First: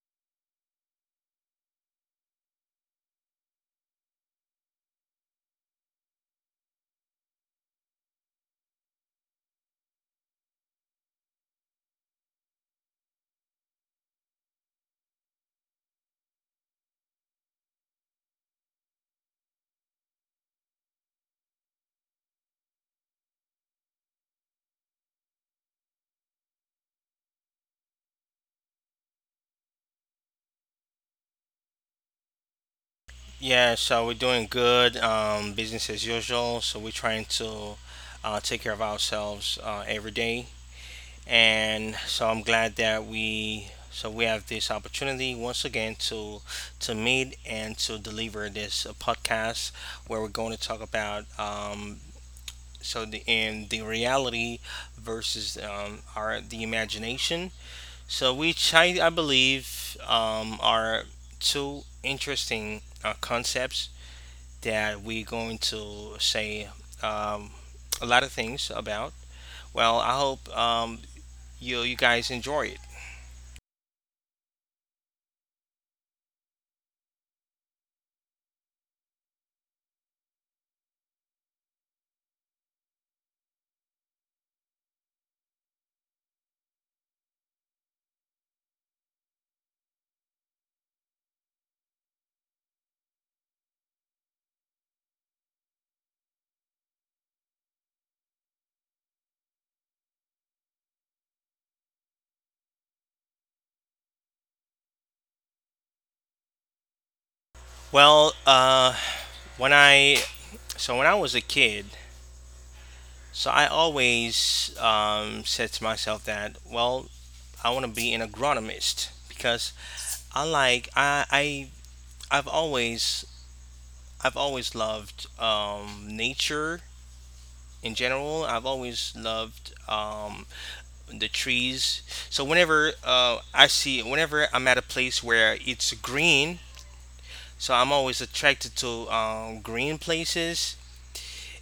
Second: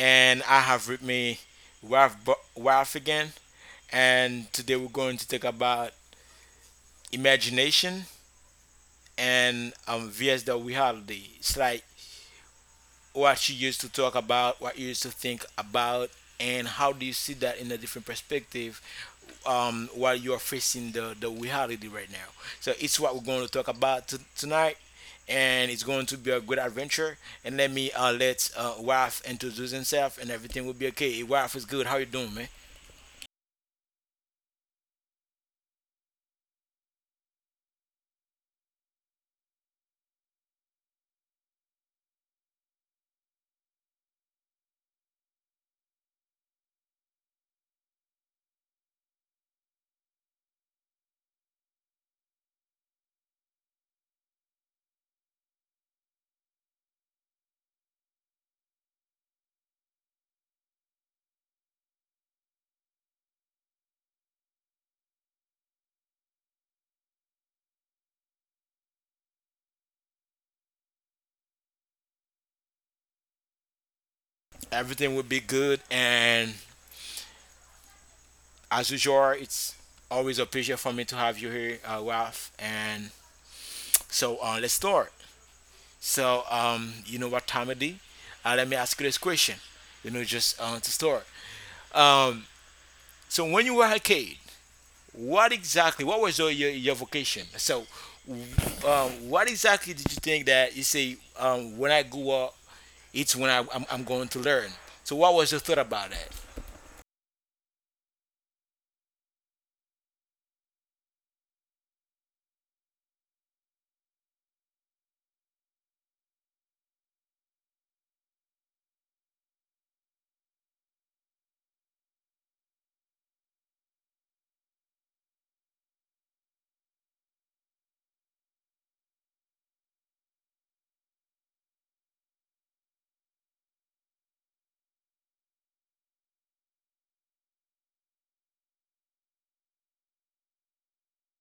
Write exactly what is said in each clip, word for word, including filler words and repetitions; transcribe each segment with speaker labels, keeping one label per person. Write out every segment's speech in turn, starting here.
Speaker 1: and I have with me Ralph, Bu- Ralph again. And today we're going to talk about imagination and um, vs the reality. It's like what you used to talk about, what you used to think about, and how do you see that in a different perspective um, while you are facing the, the reality right now. So it's what we're going to talk about t- tonight, and it's going to be a good adventure. And let me uh, let uh, Raf introduce himself, and everything will be okay. Raf is good. How you doing, man?
Speaker 2: Yeah, so we're doing good, um, business as usual. So we're trying to uh, take care of ourselves uh, every day, and so I'm glad that we so we have this opportunity once again to to meet and to deliver this uh, podcast where we're going to talk about um, so the in the reality versus um, our the imagination. So which I I believe um, are two interesting uh, concepts that we're going to say um, a lot of things about. Well, I hope um, you you guys enjoy it.
Speaker 1: Everything will be good, and as usual, it's always a pleasure for me to have you here, uh, Raf. And so uh, let's start. So um, you know what time it is? Uh, let me ask you this question. You know, just uh, to start. Um, so when you were a kid, what exactly? What was your your, your vocation? So, um, what exactly did you think that you say um, when I grew up, it's when I, I'm, I'm going to learn? So, what was your thought about that?
Speaker 2: Well, uh, when I so when I was a kid, so I always um, said to myself that, well, I want to be an agronomist because I like I, I I've always I've always loved um, nature in general. I've always loved um, the trees. So whenever uh, I see, whenever I'm at a place where it's green, so I'm always attracted to um, green places,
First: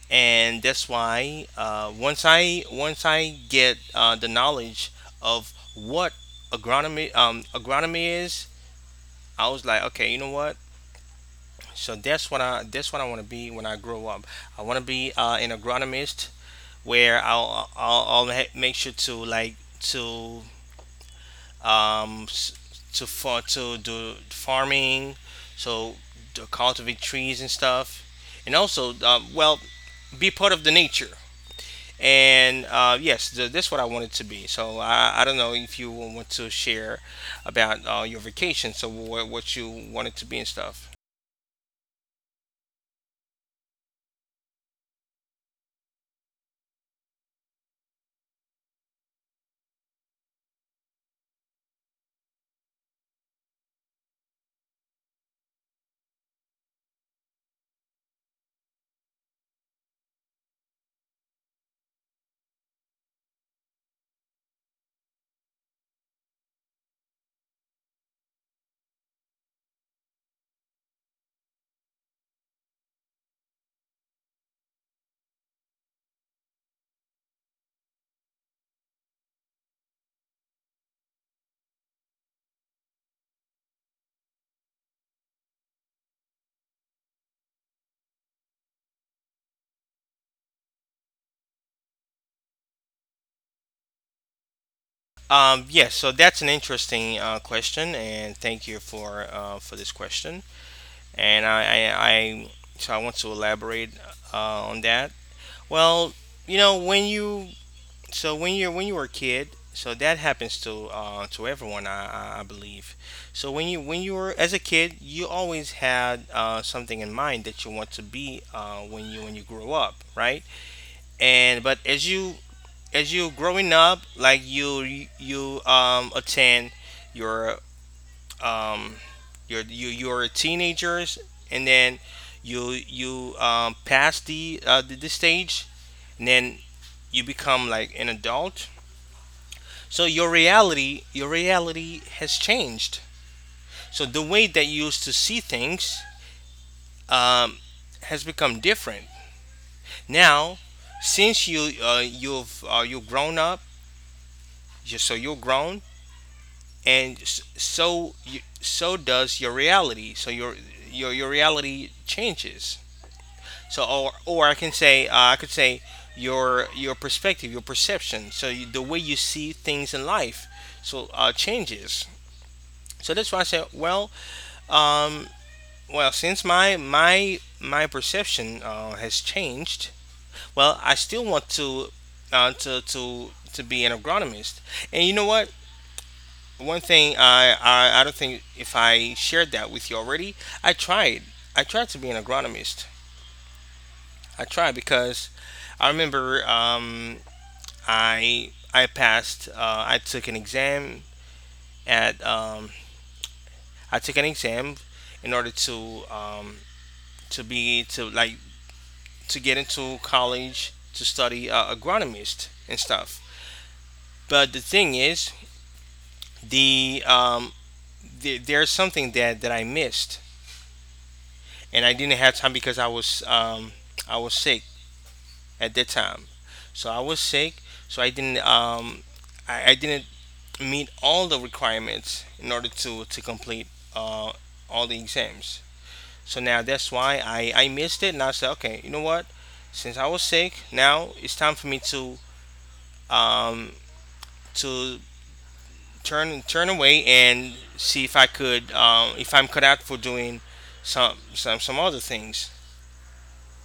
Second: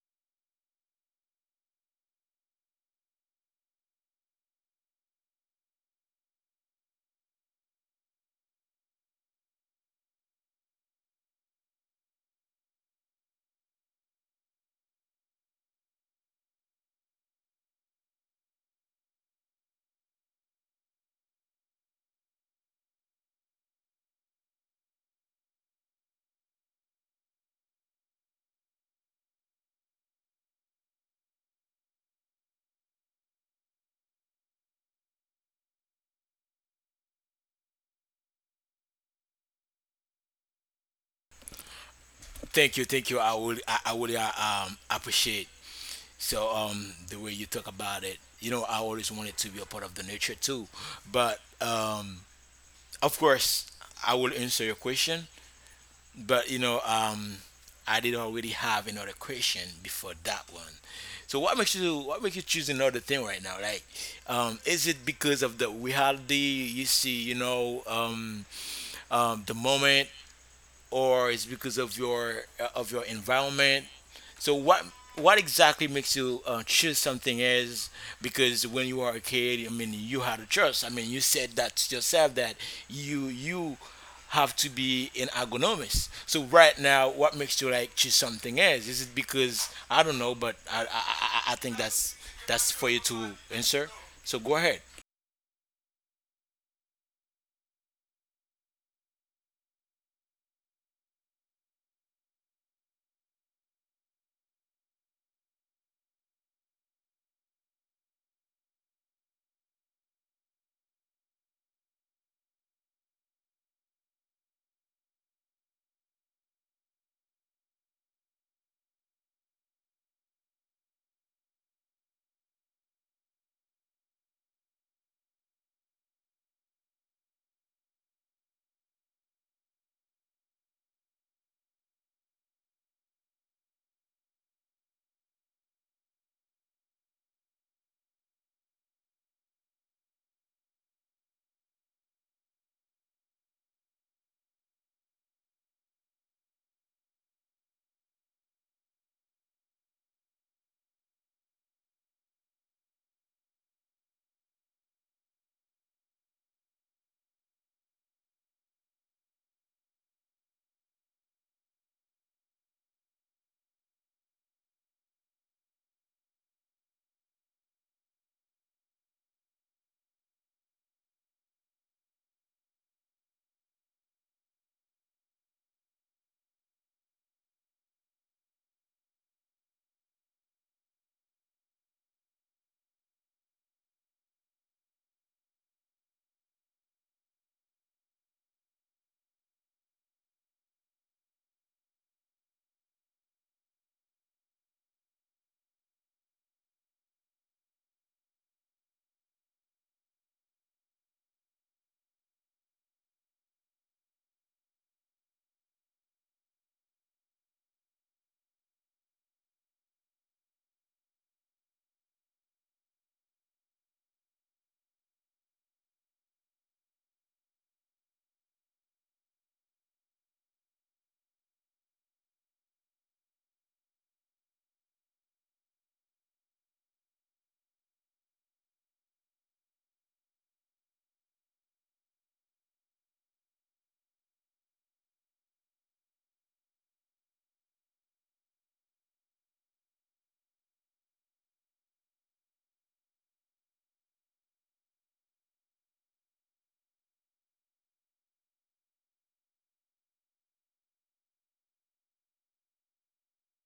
Speaker 2: and that's why uh, once I once I get uh, the knowledge of what agronomy um, agronomy is, I was like, okay, you know what? So that's what I that's what I want to be when I grow up. I want to be uh, an agronomist where I'll I'll, I'll ha- make sure to like to um, s- to for to do farming, so to cultivate trees and stuff, and also um, well, be part of the nature. And uh, yes, th- that's what I wanted to be. So I, I don't know if you want to share about uh, your vacation, so wh- what you wanted to be and stuff.
Speaker 1: Thank you, thank you. I would I, I would uh, um, appreciate so um, the way you talk about it. You know, I always wanted to be a part of the nature too, but um, of course, I will answer your question. But you know, um, I did already have another question before that one. So what makes you what makes you choose another thing right now? Like, um, is it because of the reality you see? You know, um, um, the moment or it's because of your uh, of your environment. So what what exactly makes you uh, choose something else? Because when you are a kid, I mean, you had a choice. I mean, you said that to yourself that you you have to be an ergonomist. So right now, what makes you like choose something else? Is it because I don't know, but I I, I I think that's that's for you to answer. So go ahead.
Speaker 2: Um, yes, so that's an interesting uh, question, and thank you for uh, for this question. And I, I, I so I want to elaborate uh, on that. Well, you know, when you so when you're when you were a kid, so that happens to uh, to everyone, I, I I believe. So when you when you were as a kid, you always had uh, something in mind that you want to be uh, when you when you grow up, right? And but as you as you growing up, like you you um, attend your, um, you're your you you are teenagers, and then you you um, pass the, uh, the the stage, and then you become like an adult, so your reality your reality has changed. So the way that you used to see things um, has become different now, since you uh, you've uh, you've grown up. You- so you're grown And s- so you, so does your reality. So your your your reality changes. So, or or I can say uh, I could say your your perspective, your perception, so you, the way you see things in life, so uh, changes. So that's why I said, well, um, well, since my my my perception uh, has changed, well, I still want to uh, to to to be an agronomist. And you know what? One thing, I, I I don't think if I shared that with you already. I tried. I tried to be an agronomist. I tried because I remember um, I I passed. Uh, I took an exam at um, I took an exam in order to um, to be to like to get into college to study uh, agronomist and stuff. But the thing is, the um, the there's something that that I missed, and I didn't have time because I was um, I was sick at that time. So I was sick, so I didn't um, I, I didn't meet all the requirements in order to to complete uh, all the exams. So now that's why I I missed it, and I said, okay, you know what? Since I was sick, now it's time for me to um, to turn turn away and see if I could, um, if I'm cut out for doing some some some other things.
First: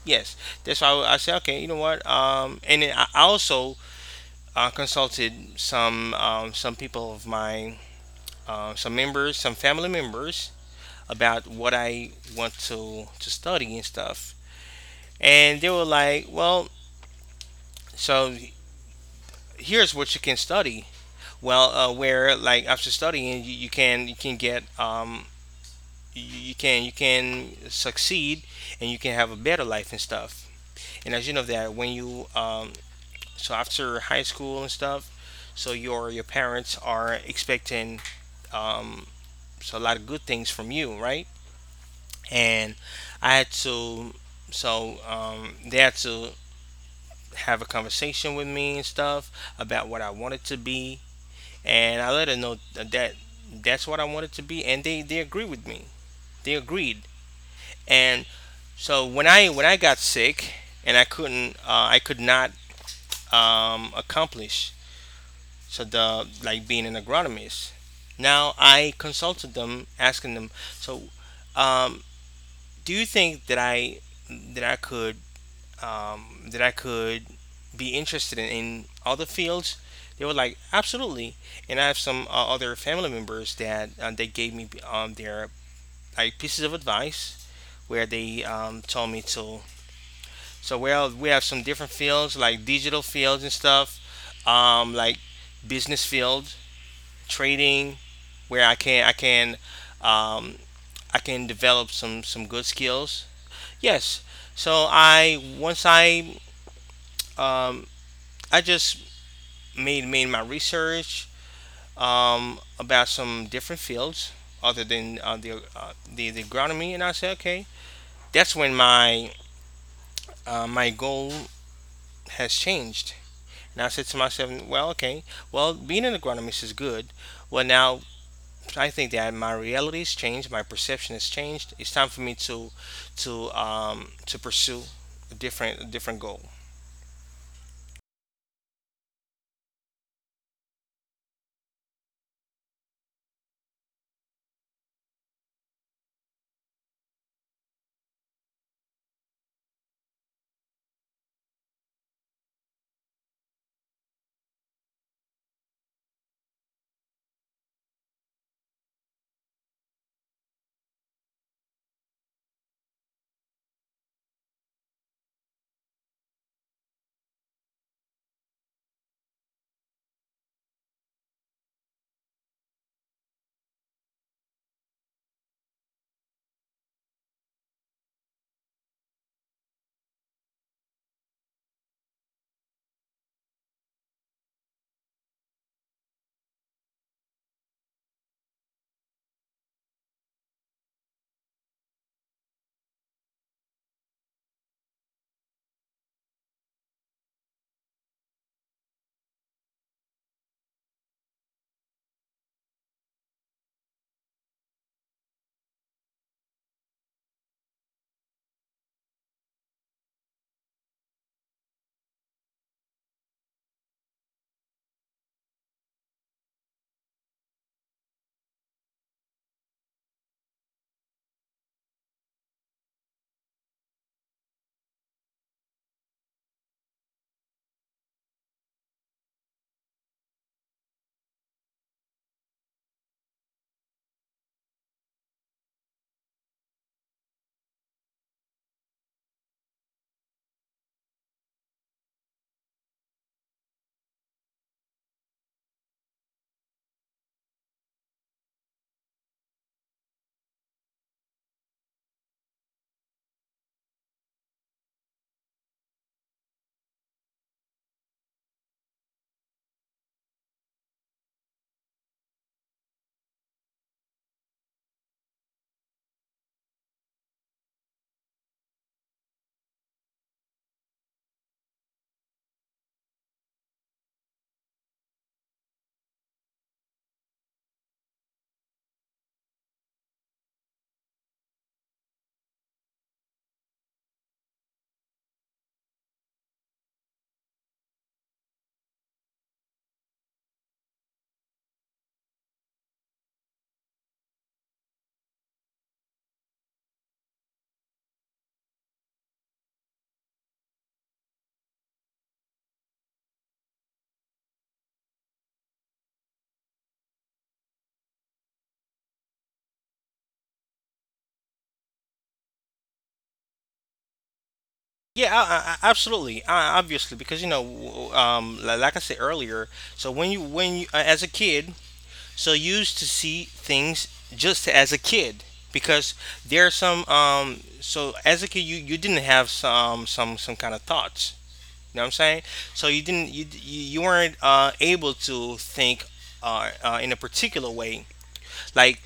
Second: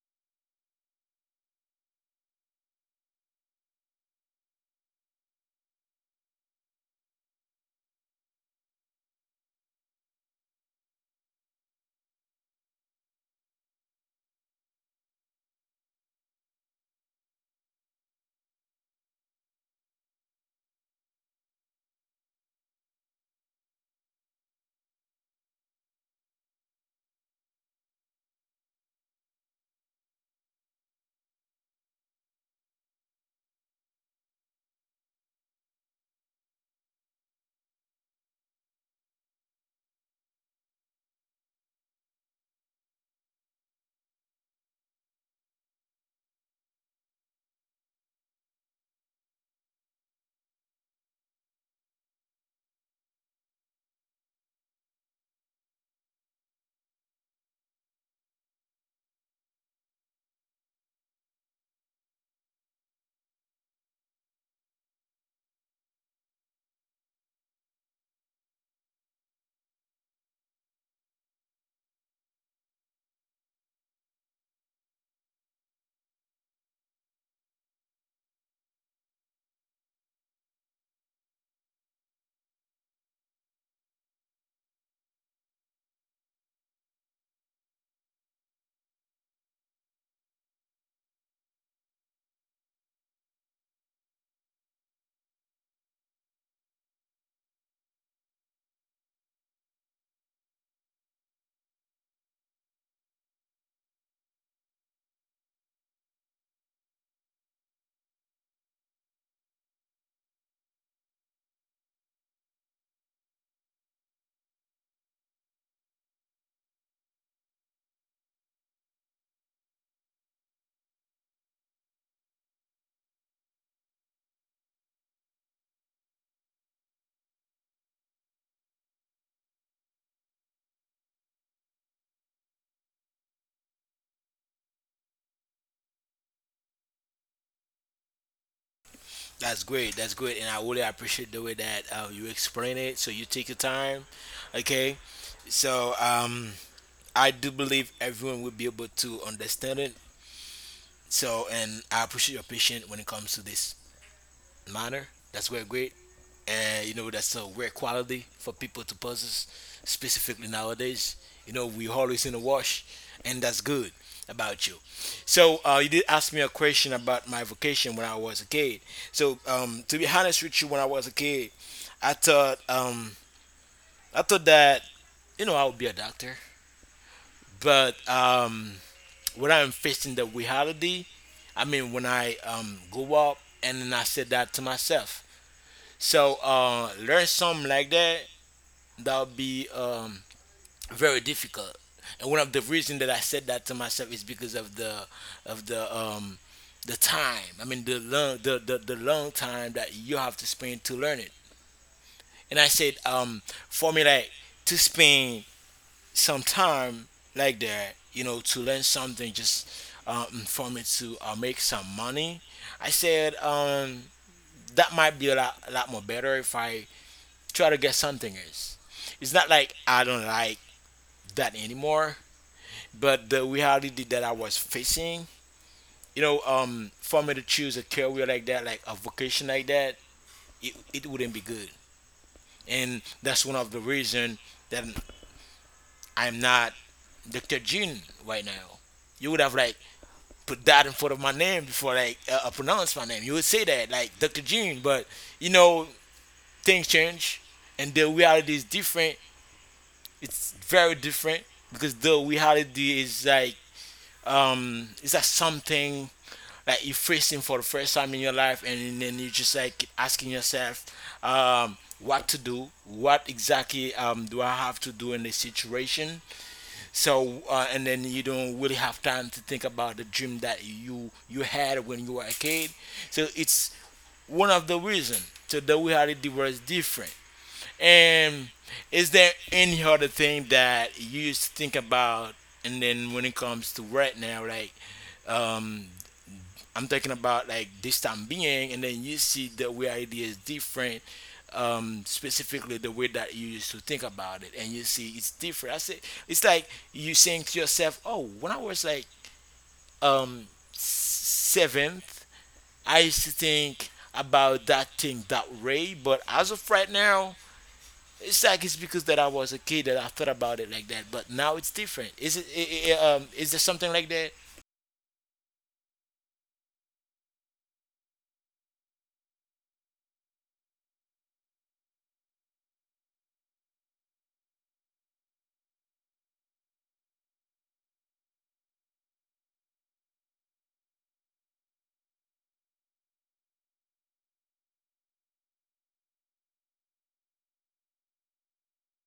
Speaker 2: Yes, that's why I, I said, okay, you know what? Um, and then I I also uh, consulted some, um, some people of mine, uh, some members, some family members, about what I want to to study and stuff. And they were like, well, so here's what you can study. Well, uh, where like after studying, you, you can you can get, um, you, you can you can succeed, and you can have a better life and stuff. And as you know, that when you, um so after high school and stuff, so your your parents are expecting, um so, a lot of good things from you, right? And I had to, so, um they had to have a conversation with me and stuff about what I wanted to be. And I let her know that that's what I wanted to be, and they they agreed with me. They agreed. And so when I when I got sick, and I couldn't, uh, I could not, um, accomplish, so, the, like being an agronomist, now I consulted them, asking them. So, um, do you think that I that I could, um, that I could be interested in, in other fields? They were like, absolutely. And I have some uh, other family members that, uh, they gave me, um, their like pieces of advice, where they, um, told me to, so we have, we have some different fields, like digital fields and stuff, um, like business field, trading, where I can, I can um, I can develop some some good skills. Yes. So I once I, um, I just made made my research, um, about some different fields other than, uh, the, uh, the the agronomy, and I said, okay. That's when my, uh, my goal has changed. Now I said to myself, well, okay, well, being an agronomist is good. Well, now I think that my reality has changed, my perception has changed. It's time for me to to um, to pursue a different a different goal.
Speaker 1: That's great. That's great, and I really appreciate the way that uh, you explain it. So you take your time, okay? So um, I do believe everyone will be able to understand it. So and I appreciate your patience when it comes to this matter. That's very great, and you know that's a rare quality for people to possess, specifically nowadays. You know we always in a wash, and that's good about you. So uh, you did ask me a question about my vocation when I was a kid. So um, to be honest with you, when I was a kid, I thought um, I thought that you know I would be a doctor, but um, when I'm facing the reality, I mean when I um go up and then I said that to myself. So uh learn something like that that'll be um very difficult. And one of the reason that I said that to myself is because of the of the um the time. I mean the long the, the, the long time that you have to spend to learn it. And I said, um, for me like to spend some time like that, you know, to learn something just um, for me to uh, make some money. I said um, that might be a lot, a lot more better if I try to get something else. It's not like I don't like that anymore, but the reality that I was facing, you know, um, for me to choose a career like that, like a vocation like that, it, it wouldn't be good. And that's one of the reason that I'm not doctor Gene right now. You would have like put that in front of my name before like uh, I pronounce my name. You would say that like doctor Gene, but you know things change, and the reality is different. It's very different because the reality is like um is that something like you're facing for the first time in your life, and then you just like asking yourself um what to do, what exactly um do I have to do in this situation, so uh, and then you don't really have time to think about the dream that you you had when you were a kid. So it's one of the reasons. So the reality was different. And is there any other thing that you used to think about? And then when it comes to right now, like um, I'm talking about like this time being, and then you see the way idea is different, um, specifically the way that you used to think about it, and you see it's different. I say it's like you saying to yourself, "Oh, when I was like um, seventh, I used to think about that thing that way, but as of right now." It's like it's because that I was a kid that I thought about it like that, but now it's different. Is it, I I um, is there something like that?
Speaker 2: Yeah, I, I- absolutely, I, obviously, because, you know, w- um, li- like I said earlier, so when you when you uh, as a kid, so you used to see things just as a kid, because there are some, um so as a kid, you you didn't have some some some kind of thoughts. You know what I'm saying? So you didn't, you you you weren't uh, able to think uh, uh, in a particular way. Like,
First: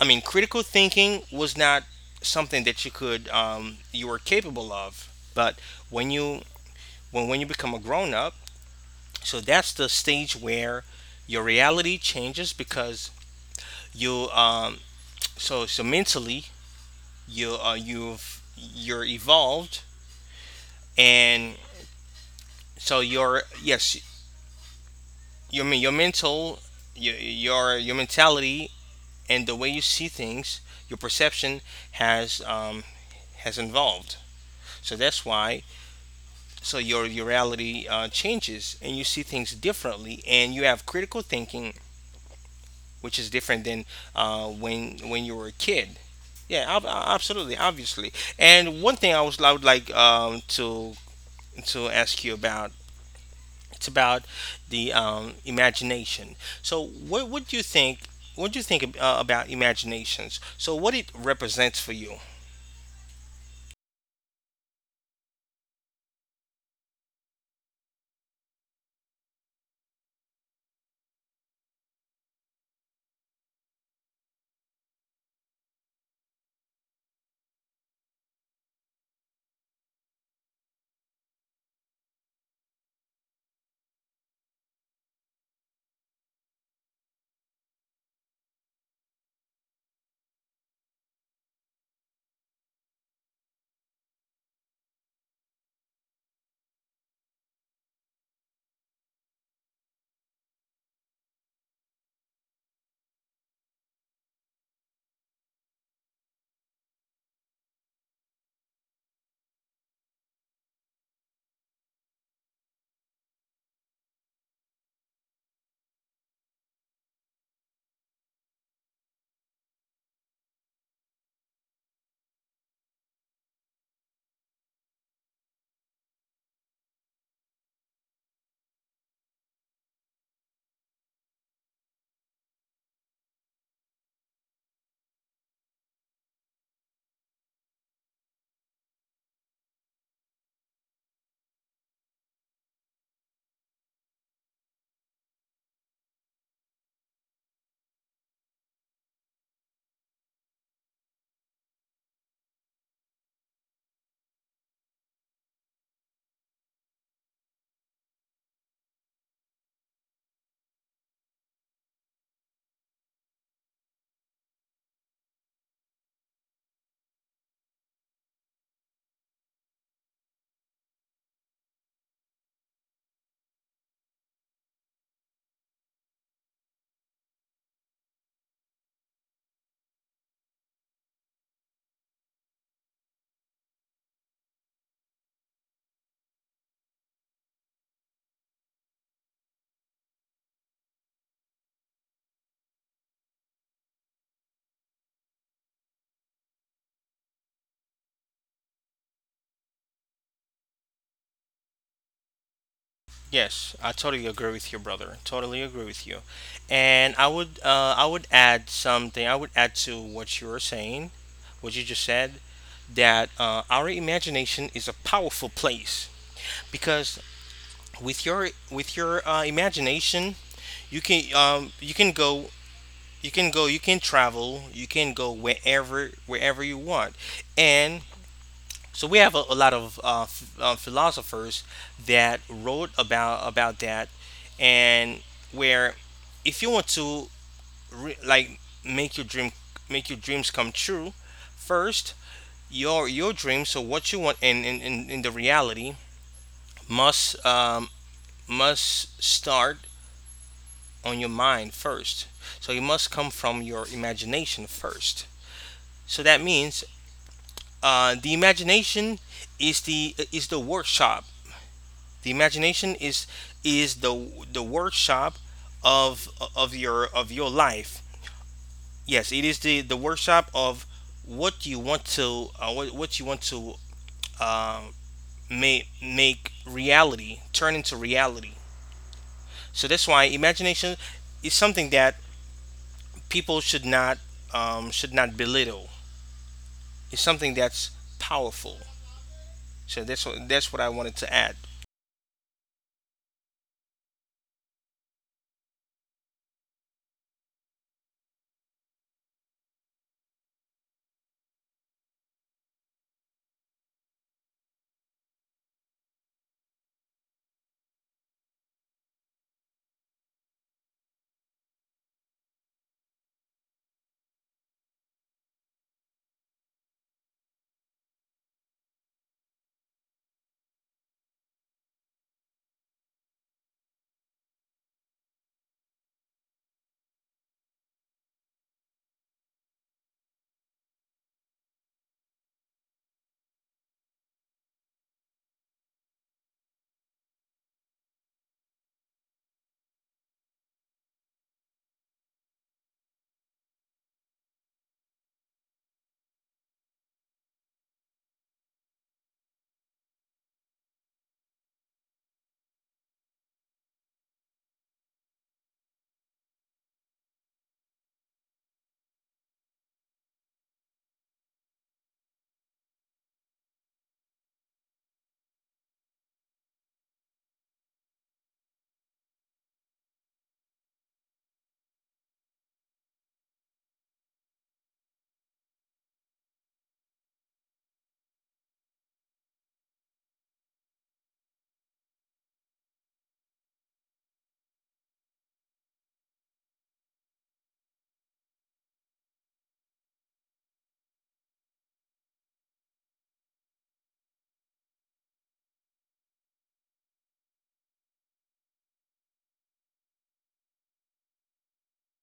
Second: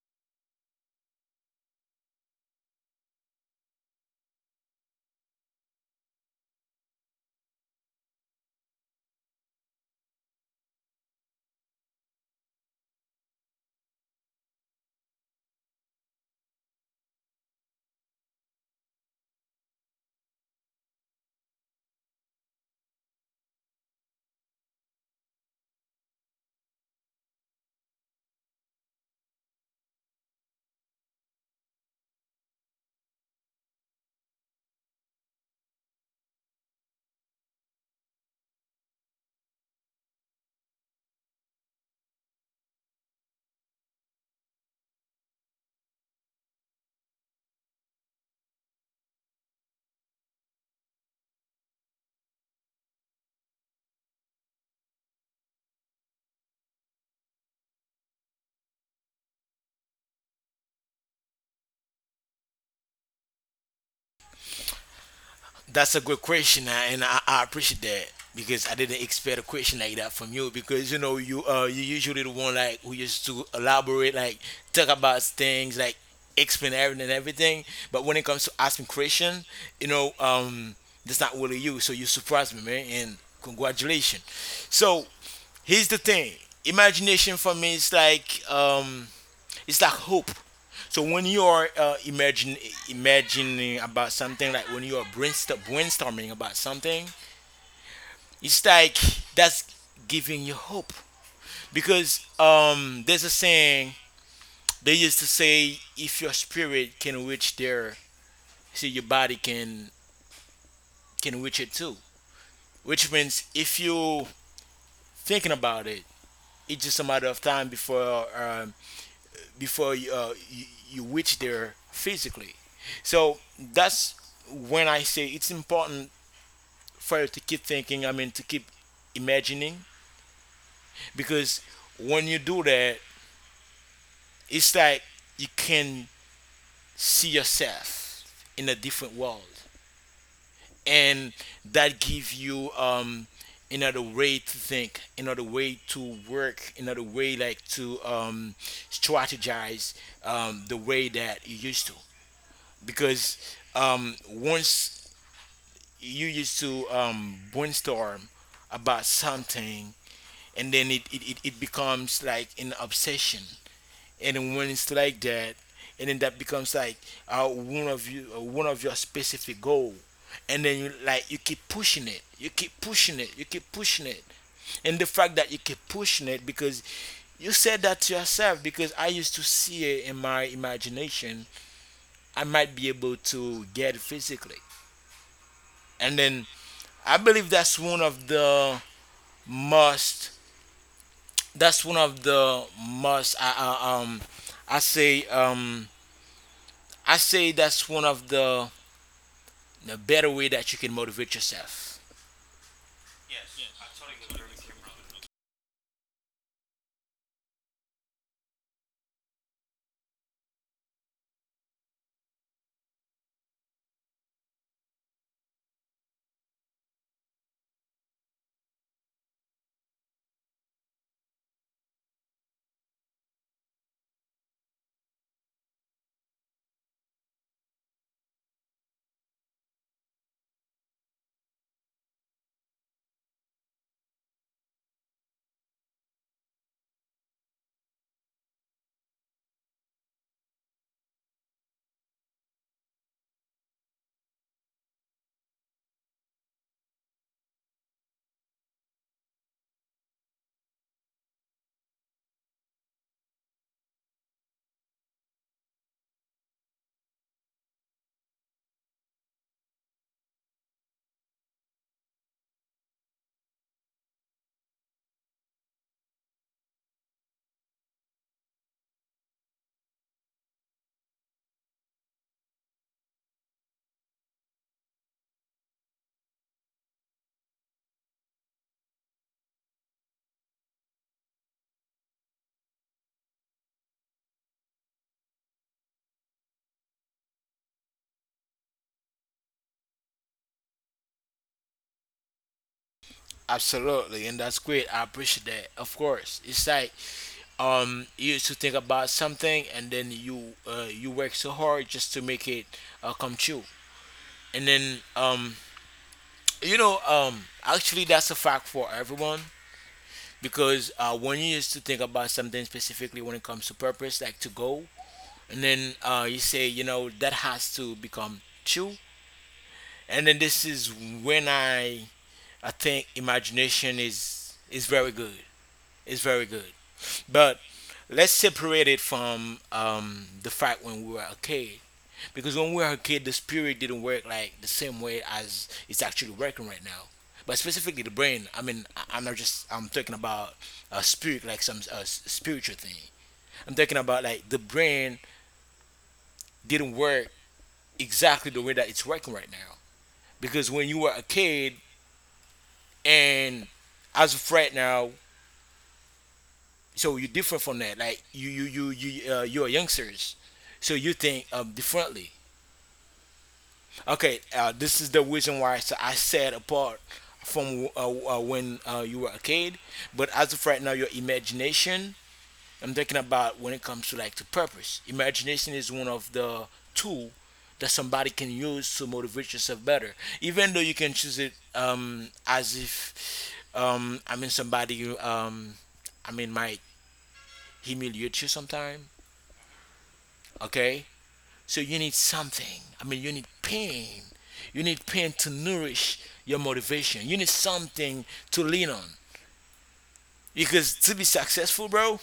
Speaker 2: I mean, critical thinking was not something that you could, um, you were capable of. But when you, when when you become a grown up, so that's the stage where your reality changes, because you, um, so so mentally, you uh, you've you're evolved. And so your, yes, you, I mean, your mental, your your, your mentality and the way you see things, your perception, has um, has evolved. So that's why. So your your reality, uh, changes, and you see things differently, and you have critical thinking, which is different than uh, when when you were a kid. Yeah, ab- absolutely, obviously. And one thing I was, I would like, um, to to ask you about, it's about the, um, imagination. So what, what do you think? What do you think ab- uh, about imaginations? So what it represents for you?
Speaker 1: That's a good question, uh, and I, I appreciate that because I didn't expect a question like that from you. Because you know, you uh, you usually the one like who used to elaborate, like talk about things, like explain everything and everything. But when it comes to asking question, you know, um, that's not really you. So you surprised me, man, and congratulations. So here's the thing: imagination for me is like um it's like hope. So when you are uh, imagine imagining about something, like when you are brainstorm, brainstorming about something, it's like that's giving you hope. Because um, there's a saying they used to say, if your spirit can reach there, see your body can can reach it too. Which means if you thinking about it, it's just a matter of time before uh, before uh, you, you reach there physically. So that's when I say it's important for you to keep thinking. I mean, to keep imagining because when you do that, it's like you can see yourself in a different world, and that gives you um, another way to think, another way to work, another way like to um, strategize um, the way that you used to. Because um, once you used to um, brainstorm about something and then it, it, it, it becomes like an obsession and then when it's like that and then that becomes like uh, one of you uh, one of your specific goal and then you like you keep pushing it you keep pushing it you keep pushing it and the fact that you keep pushing it because you said that to yourself because I used to see it in my imagination I might be able to get it physically and then I believe that's one of the must. That's one of the must. I, I um, I say um, I say that's one of the the better way that you can motivate yourself.
Speaker 2: Yes, I totally agree with you, brother. Totally agree with you. And I would, uh, I would add something. I would add to what you were saying, what you just said, that, uh, our imagination is a powerful place, because with your, with your uh, imagination, you can, um, you can go you can go, you can travel, you can go wherever wherever you want. And so we have a, a lot of uh, f- uh, philosophers that wrote about about that, and where, if you want to re- like make your dream make your dreams come true, first, your your dream, so what you want in, in, in, in the reality, must, um, must start on your mind first. So it must come from your imagination first. So that means, uh, the imagination is the, is the workshop. The imagination is, is the the workshop of, of your of your life. Yes, it is the, the workshop of what you want to, uh, what what you want to, um, make, make reality, turn into reality. So that's why imagination is something that people should not, um, should not belittle. It's something that's powerful. So that's what, that's what I wanted to add.
Speaker 1: Absolutely, and that's great. I appreciate that. Of course, it's like um, you used to think about something, and then you uh, you work so hard just to make it uh, come true. And then um, you know um, actually that's a fact for everyone. Because uh, when you used to think about something specifically when it comes to purpose, like to go, and then uh, you say, you know, that has to become true, and then this is when I I think imagination is is very good. It's very good, but let's separate it from um, the fact when we were a kid because when we were a kid, the spirit didn't work like the same way as it's actually working right now. But specifically the brain, I mean, I- I'm not just I'm talking about a spirit like some a s- spiritual thing. I'm talking about like the brain didn't work exactly the way that it's working right now. Because when you were a kid and as of right now, so you're different from that. Like you you you you uh, you're youngsters, so you think um, differently. Okay, uh, this is the reason why I s- I said apart from uh, uh, when uh, you were a kid, but as of right now, your imagination. I'm thinking about when it comes to like the purpose. Imagination is one of the tool that somebody can use to motivate yourself better. Even though you can choose it um, as if um, I mean somebody um, I mean might humiliate you sometime. Okay, so you need something. I mean, you need pain. You need pain to nourish your motivation. You need something to lean on. Because to be successful, bro,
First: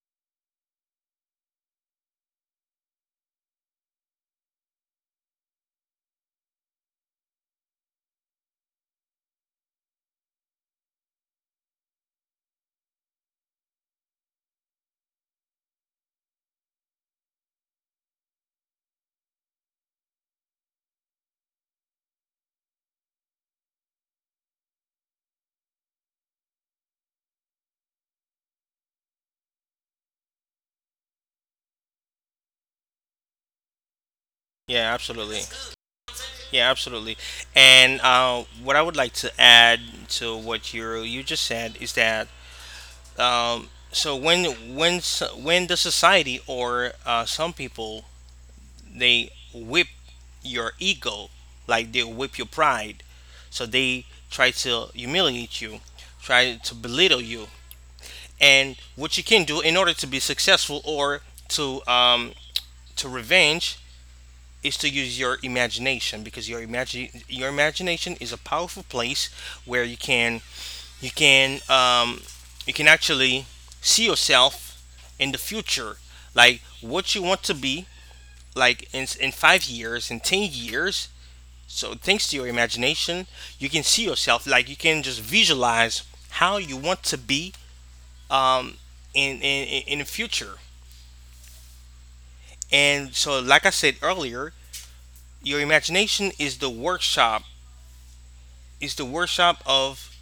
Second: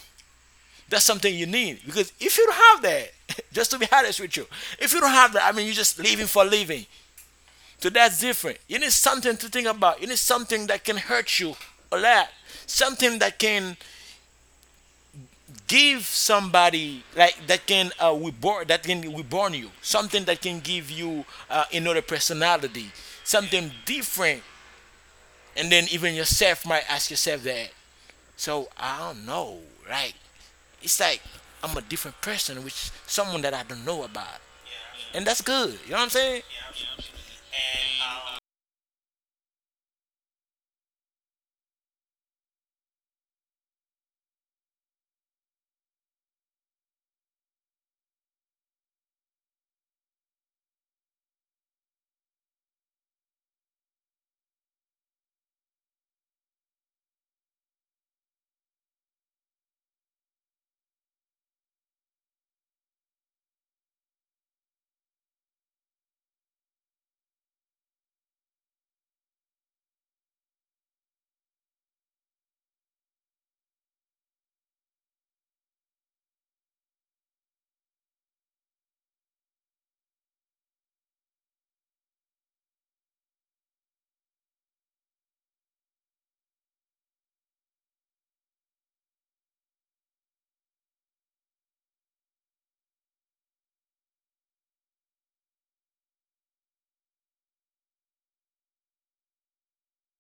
Speaker 1: that's something you need. Because if you don't have that, just to be honest with you, if you don't have that, I mean, you're just living for living. So that's different. You need something to think about. You need something that can hurt you a lot. Something that can give somebody like that can uh, reborn, that can reborn you, something that can give you uh, another personality, something different. And then even yourself might ask yourself that, so I don't know. Right, it's like I'm a different person, which someone that I don't know about.
Speaker 2: Yeah,
Speaker 1: And that's
Speaker 2: absolutely.
Speaker 1: good, you know what I'm saying?
Speaker 2: Yeah, absolutely. And uh, what I would like to add to what you you just said is that um, so when when s- when the society or uh, some people they whip your ego, like they whip your pride, so they try to humiliate you, try to belittle you, and what you can do in order to be successful or to um, to revenge is to use your imagination because your imagine your imagination is a powerful place where you can you can um, you can actually see yourself in the future, like what you want to be, like in, in five years, in ten years. So thanks to your imagination you can see yourself, like you can just visualize how you want to be, um, in, in in the future. And so like I said earlier, your imagination is the workshop. It's the workshop of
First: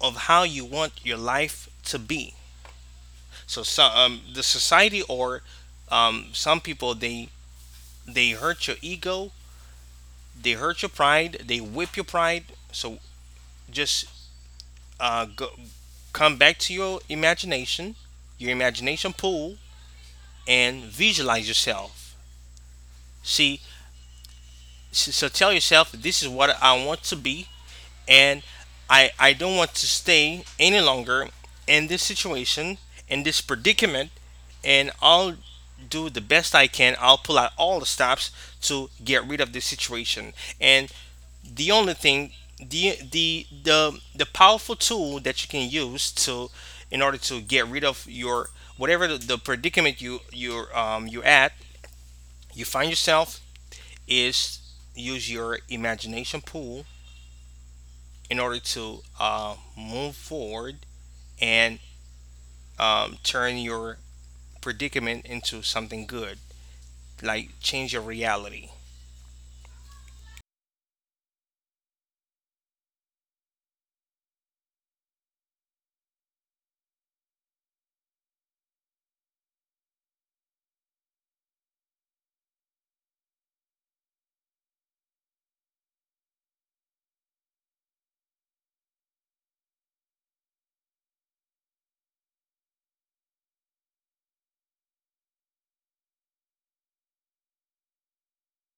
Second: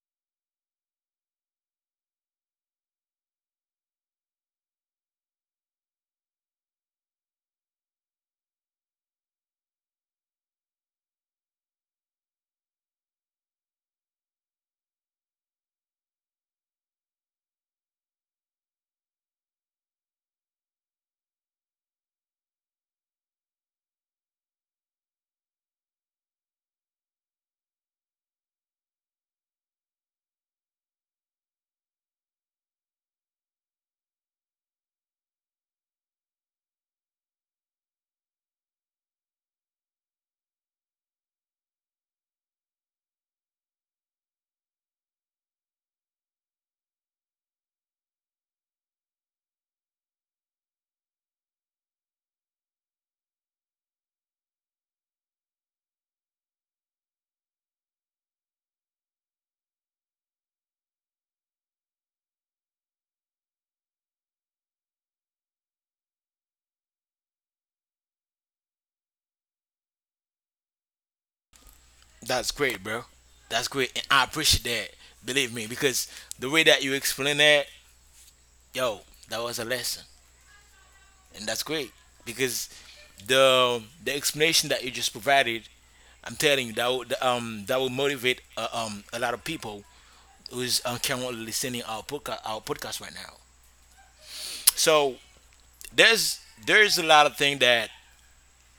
Speaker 2: of how you want your life to be. So some um, the society or um, some people, they they hurt your ego, they hurt your pride, they whip your pride. So just uh, go, come back to your imagination, your imagination pool, and visualize yourself. See, s- so tell yourself this is what I want to be, and I I don't want to stay any longer in this situation, in this predicament, and I'll do the best I can. I'll pull out all the stops to get rid of this situation. And the only thing, the the the the powerful tool that you can use to, in order to get rid of your, whatever the, the predicament you you're um, you're at, you find yourself, is use your imagination pool in order to uh, move forward and um, turn your predicament into something good, like change your reality.
Speaker 1: That's great, bro. That's great, and I appreciate that. Believe me, because the way that you explain that, yo, that was a lesson, and that's great. Because the the explanation that you just provided, I'm telling you that would, um that will motivate uh, um a lot of people who's um, currently listening our podcast, our podcast right now. So there's there's a lot of things that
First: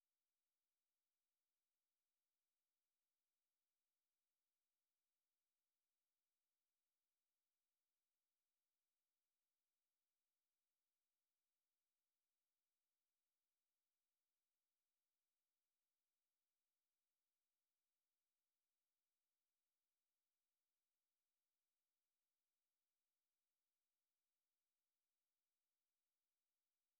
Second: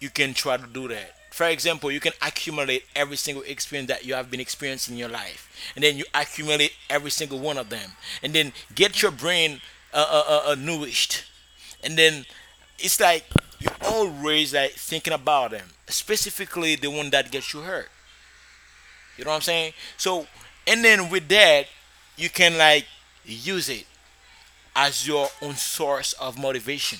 Speaker 1: you can try to do that. For example, you can accumulate every single experience that you have been experiencing in your life, and then you accumulate every single one of them, and then get your brain uh, uh, uh, uh, nourished, and then it's like you're always like thinking about them, specifically the one that gets you hurt. You know what I'm saying? So, and then with that, you can like use it as your own source of motivation.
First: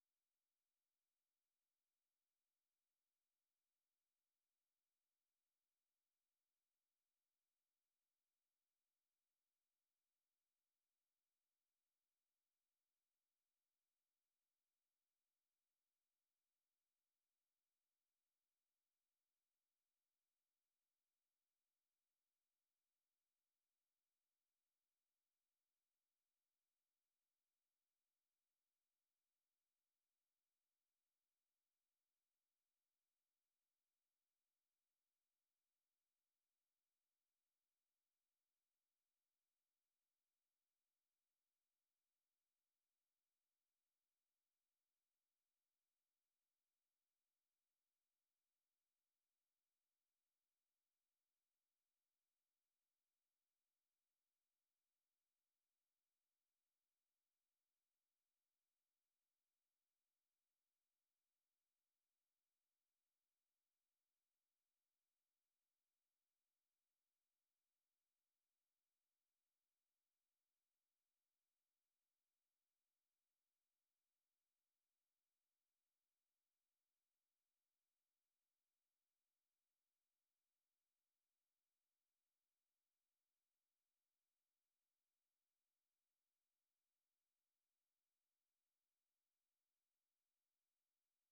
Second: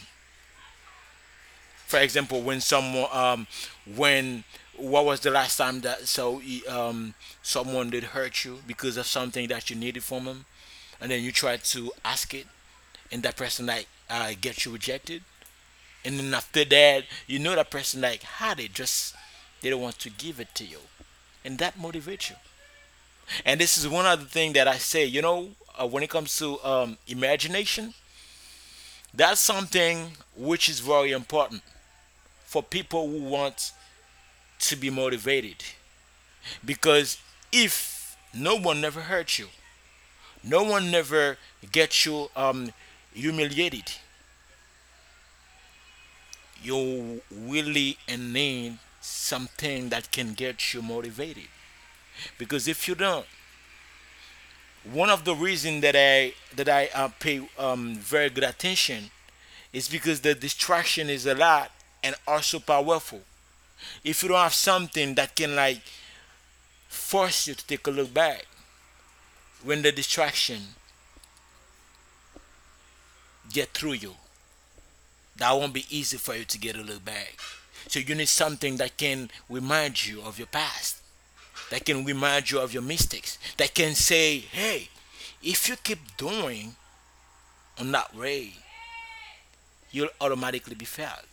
Speaker 1: For example, when someone, um, when what was the last time that so e, um someone did hurt you because of something that you needed from them, and then you try to ask it, and that person like uh, get you rejected, and then after that, you know that person like had it, just they don't want to give it to you, and that motivates you. And this is one other thing that I say, you know, uh, when it comes to um, imagination, that's something which is very important for people who want to be motivated. Because if no one never hurt you, no one never gets you um, humiliated, you really in need something that can get you motivated. Because if you don't, one of the reasons that I that I uh, pay um, very good attention, it's because the distraction is a lot and also powerful. If you don't have something that can like force you to take a look back, when the distraction get through you, that won't be easy for you to get a look back. So you need something that can remind you of your past, that can remind you of your mistakes, that can say, hey, if you keep doing on that way, you'll automatically be failed.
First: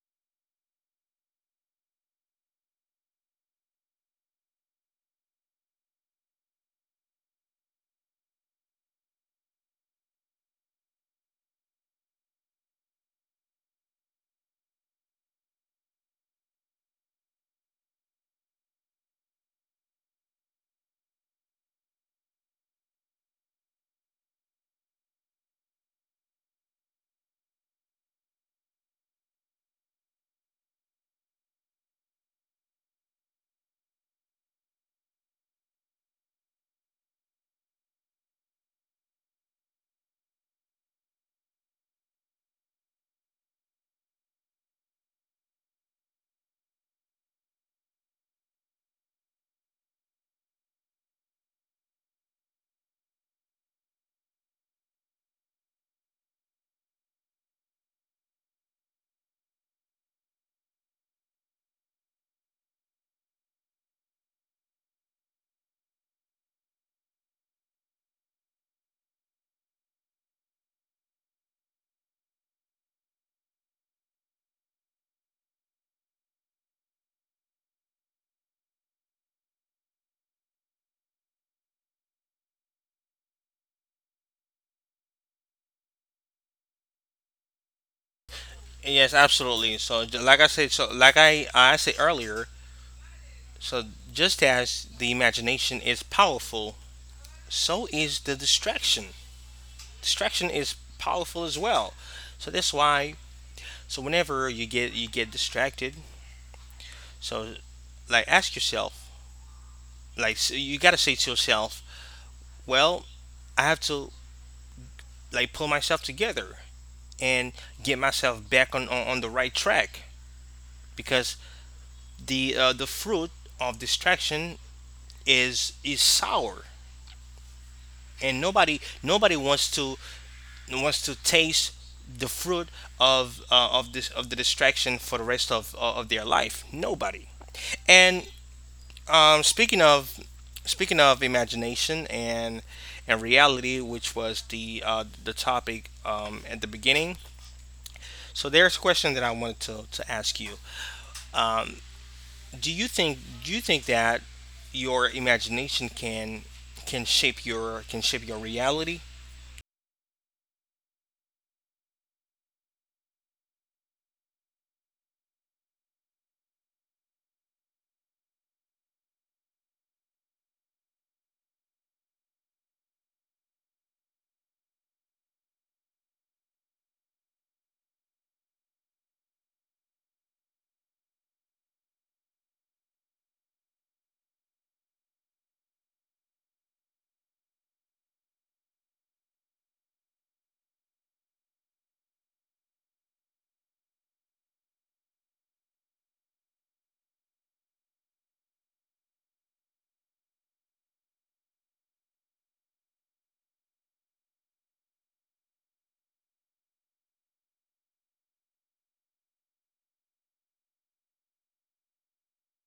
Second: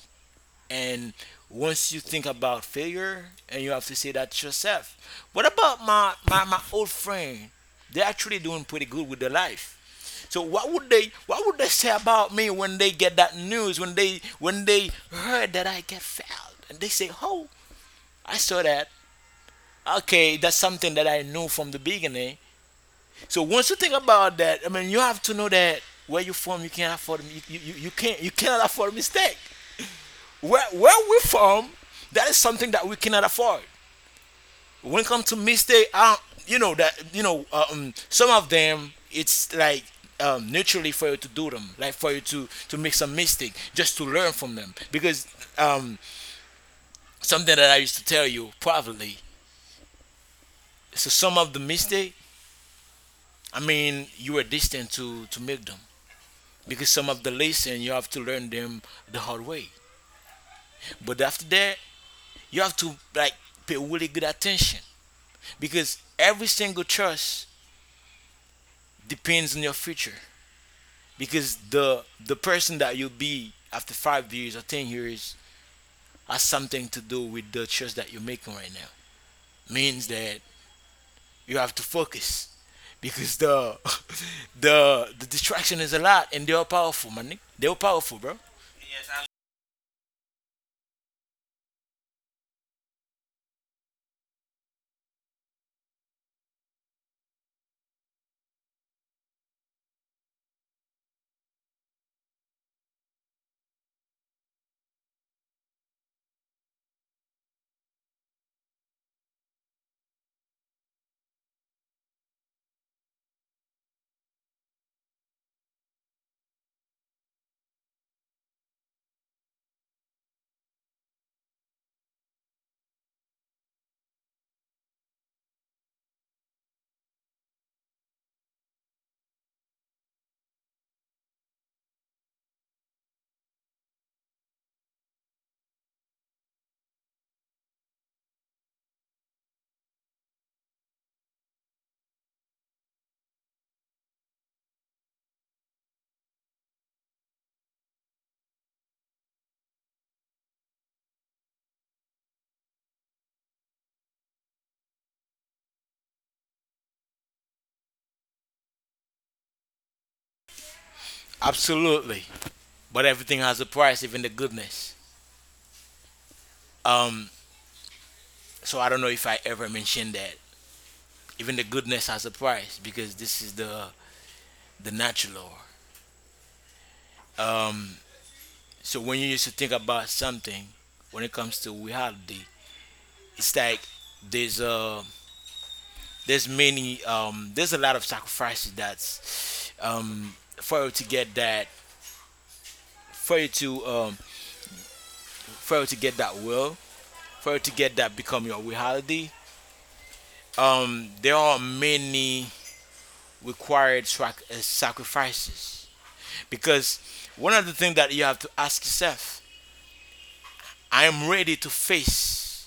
Speaker 1: And once you think about failure, and you have to say that to yourself. What about my, my, my old friend? They're actually doing pretty good with their life. So what would they what would they say about me when they get that news? When they when they heard that I get failed, and they say, "Oh, I saw that. Okay, that's something that I knew from the beginning." So once you think about that, I mean, you have to know that where you from, you can't afford you, you, you can't you cannot afford a mistake. Where where we from, that is something that we cannot afford. When it comes to mistake, I don't, you know that you know uh, um, some of them it's like um, naturally for you to do them, like for you to to make some mistake just to learn from them. Because um, something that I used to tell you privately, so some of the mistake, I mean, you were destined to to make them because some of the lesson you have to learn them the hard way. But after that, you have to like pay really good attention because every single choice depends on your future, because the the person that you'll be after five years or ten years has something to do with the choice that you're making right now, means that you have to focus because the the the distraction is a lot, and they're powerful, man. They're powerful, bro.
Speaker 2: Yes, absolutely. So, j- like I said, so like I I said earlier, so just as the imagination is powerful, so is the distraction. Distraction is powerful as well. So that's why. So whenever you get you get distracted, so like ask yourself, like so you gotta say to yourself, well, I have to like pull myself together and get myself back on on, on the right track because the uh, the fruit of distraction is is sour and nobody nobody wants to wants to taste the fruit of uh, of this of the distraction for the rest of uh, of their life. Nobody. And um, speaking of speaking of imagination and and reality, which was the uh, the topic um, at the beginning. So there's a question that I wanted to, to ask you. Um, do you think do you think that your imagination can can shape your can shape your reality?
Speaker 1: Absolutely. But everything has a price, even the goodness. um so I don't know if I ever mentioned that, even the goodness has a price, because this is the the natural law. um So when you used to think about something, when it comes to reality, it's like there's uh there's many, um there's a lot of sacrifices that's um for you to get that, for you to um for you to get that will, for you to get that become your reality. Um, there are many required sac- uh, sacrifices, because one of the things that you have to ask yourself, I am ready to face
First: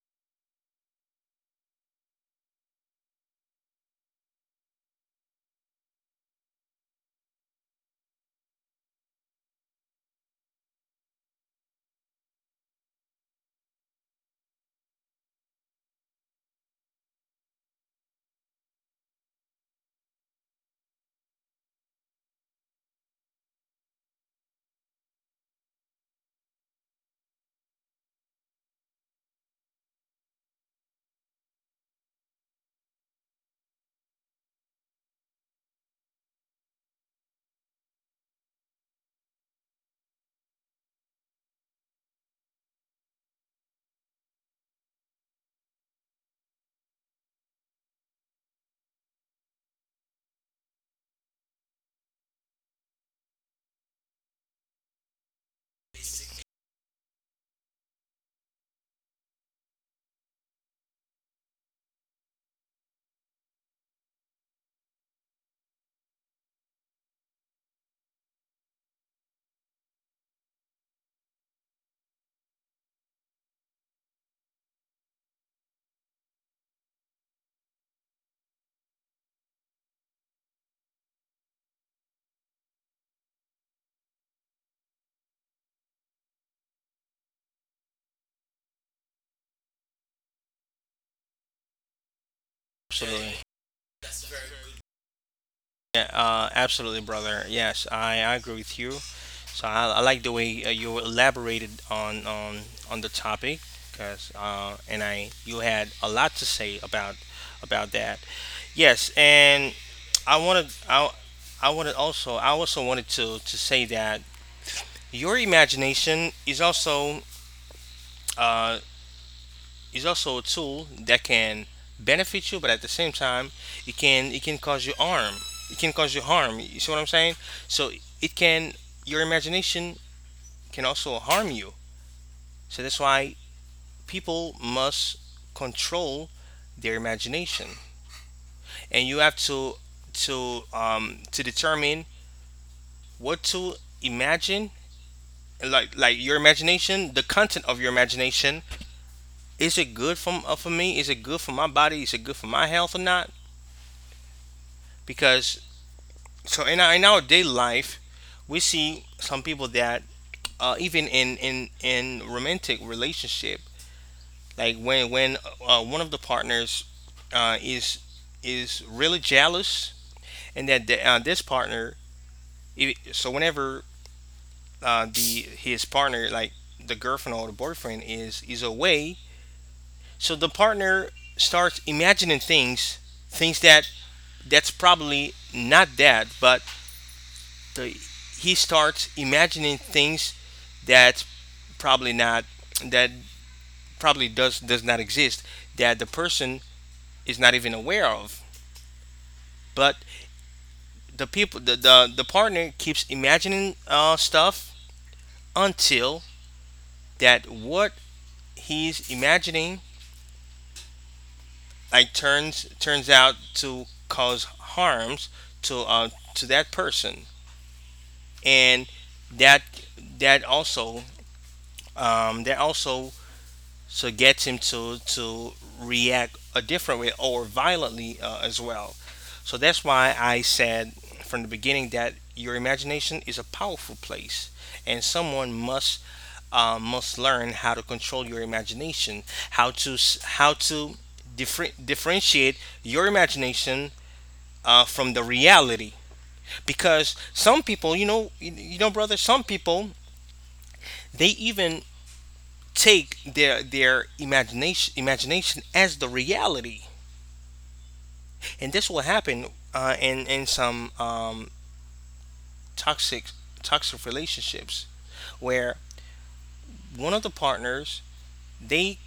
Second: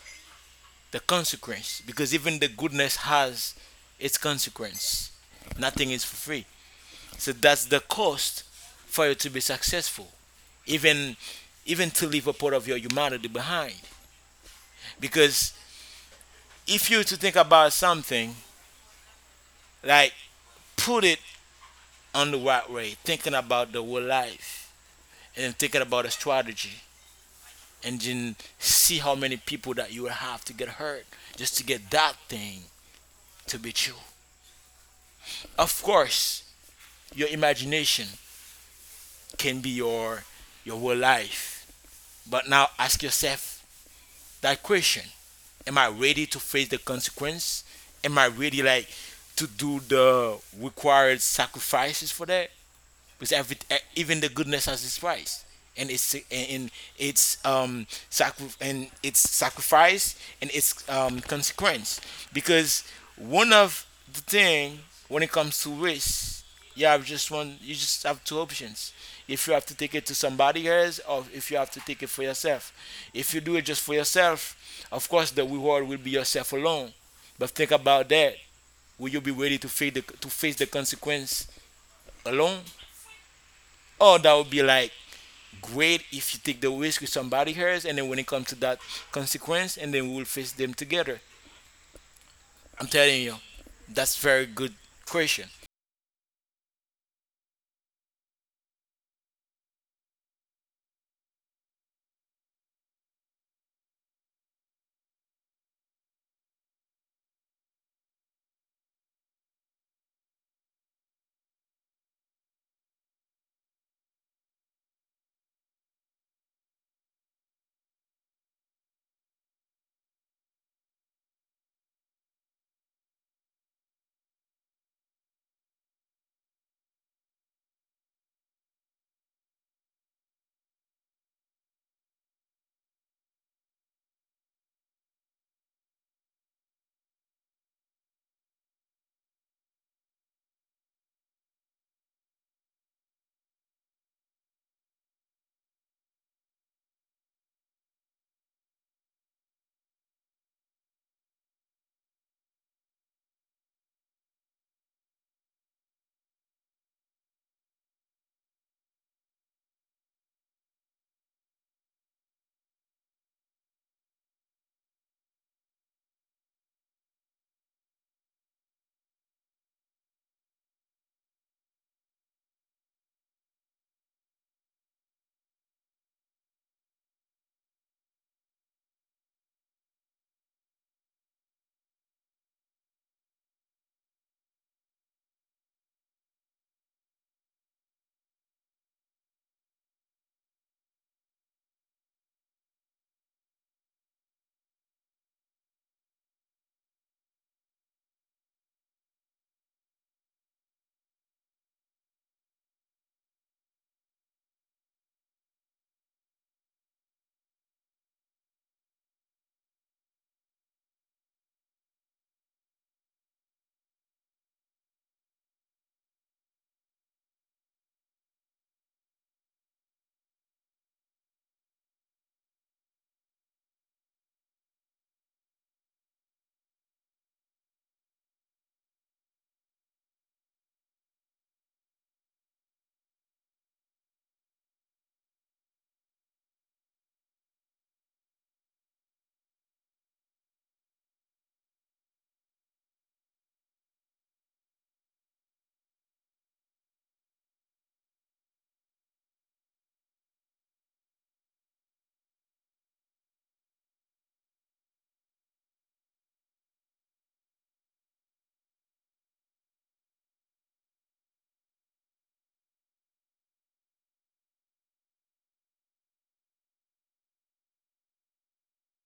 Speaker 1: the consequence, because even the goodness has its consequence. Nothing is for free. So that's the cost for you to be successful. Even even to leave a part of your humanity behind. Because if you to think about something, like put it on the right way, thinking about the whole life and thinking about a strategy, and then see how many people that you will have to get hurt just to get that thing to be true. Of course, your imagination can be your your whole life. But now ask yourself that question: Am I ready to face the consequence? Am I ready like to do the required sacrifices for that? Because every e- even the goodness has its price and it's and, and it's um sacri- and it's sacrifice and it's um consequence. Because one of the thing, when it comes to risk, you have just one you just have two options. If you have to take it to somebody else, or if you have to take it for yourself. If you do it just for yourself, of course the reward will be yourself alone. But think about that, will you be ready to face the to face the consequence alone, or that would be like great if you take the risk with somebody else, and then when it comes to that consequence, and then we will face them together. I'm telling you,
Speaker 2: Absolutely.
Speaker 1: that's very good question.
Speaker 2: Yeah, uh, absolutely, brother. Yes, I, I agree with you. So I, I like the way uh, you elaborated on on, on the topic, cause uh, and I you had a lot to say about about that. Yes, and I wanted I I wanted also I also wanted to to say that your imagination is also uh, is also a tool that can benefit you, but at the same time, it can it can cause you harm. It can cause you harm. You see what I'm saying? So it can your imagination can also harm you. So that's why people must control their imagination, and you have to to um to determine what to imagine, like like your imagination, the content of your imagination, is it good for, uh, for me, is it good for my body, is it good for my health or not, because so in our, in our daily life, we see some people that uh, even in in in romantic relationship, like when when uh, one of the partners uh, is is really jealous, and that the, uh, this partner, i- so whenever uh, the his partner, like the girlfriend or the boyfriend, is is away, so the partner starts imagining things, things that that's probably not that, but the he starts imagining things that probably not that, probably does does not exist, that the person is not even aware of, but the people the the, the partner keeps imagining uh, stuff until that what he's imagining like turns turns out to cause harms to uh, to that person, and that that also um, that also, so it gets him to to react a different way, or violently uh, as well. So that's why I said from the beginning that your imagination is a powerful place, and someone must uh, must learn how to control your imagination, how to s- how to differ- differentiate your imagination uh, from the reality. Because some people, you know, you you know, brother, some people they even take their their imagination imagination as the reality, and this will happen uh, in in some um, toxic toxic relationships where one of the partners they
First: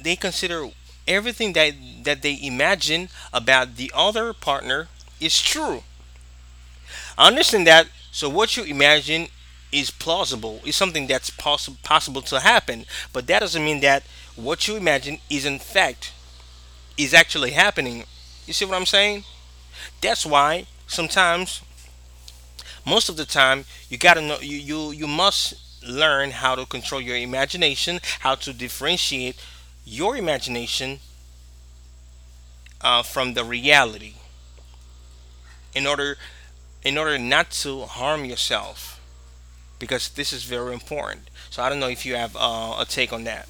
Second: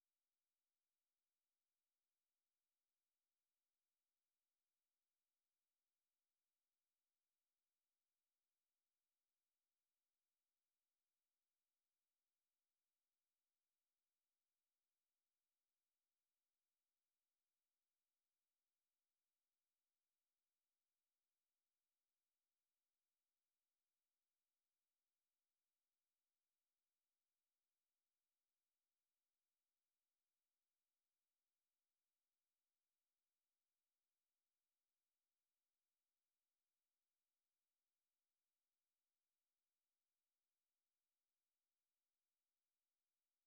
Speaker 2: they consider everything that that they imagine about the other partner is true. I understand that, so what you imagine is plausible, is something that's possible possible to happen, but that doesn't mean that what you imagine is in fact is actually happening. You see what I'm saying? That's why sometimes, most of the time, you gotta know you you, you must learn how to control your imagination, how to differentiate your imagination uh, from the reality in order in order not to harm yourself, because this is very important. So I don't know if you have uh, a take on that.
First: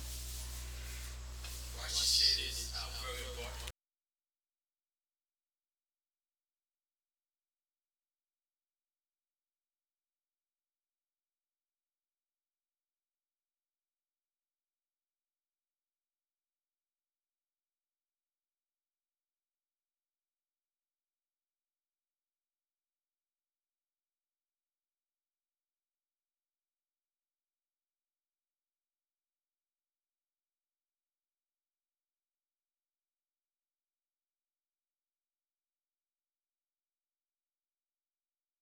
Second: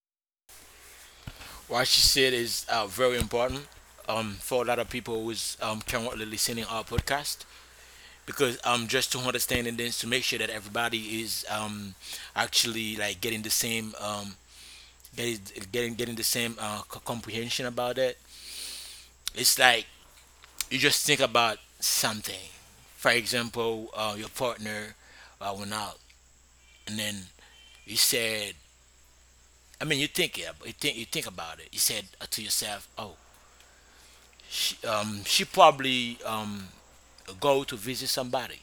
Speaker 1: What she said is uh, very important um, for a lot of people who's um, currently listening our podcast, because um, just to understand and then to make sure that everybody is um, actually like getting the same um, getting getting the same uh, comprehension about it. It's like you just think about something. For example, uh, your partner uh, went out, and then you said, I mean, you think it, you think you think about it. You said uh, to yourself, "Oh, she, um, she probably um, go to visit somebody."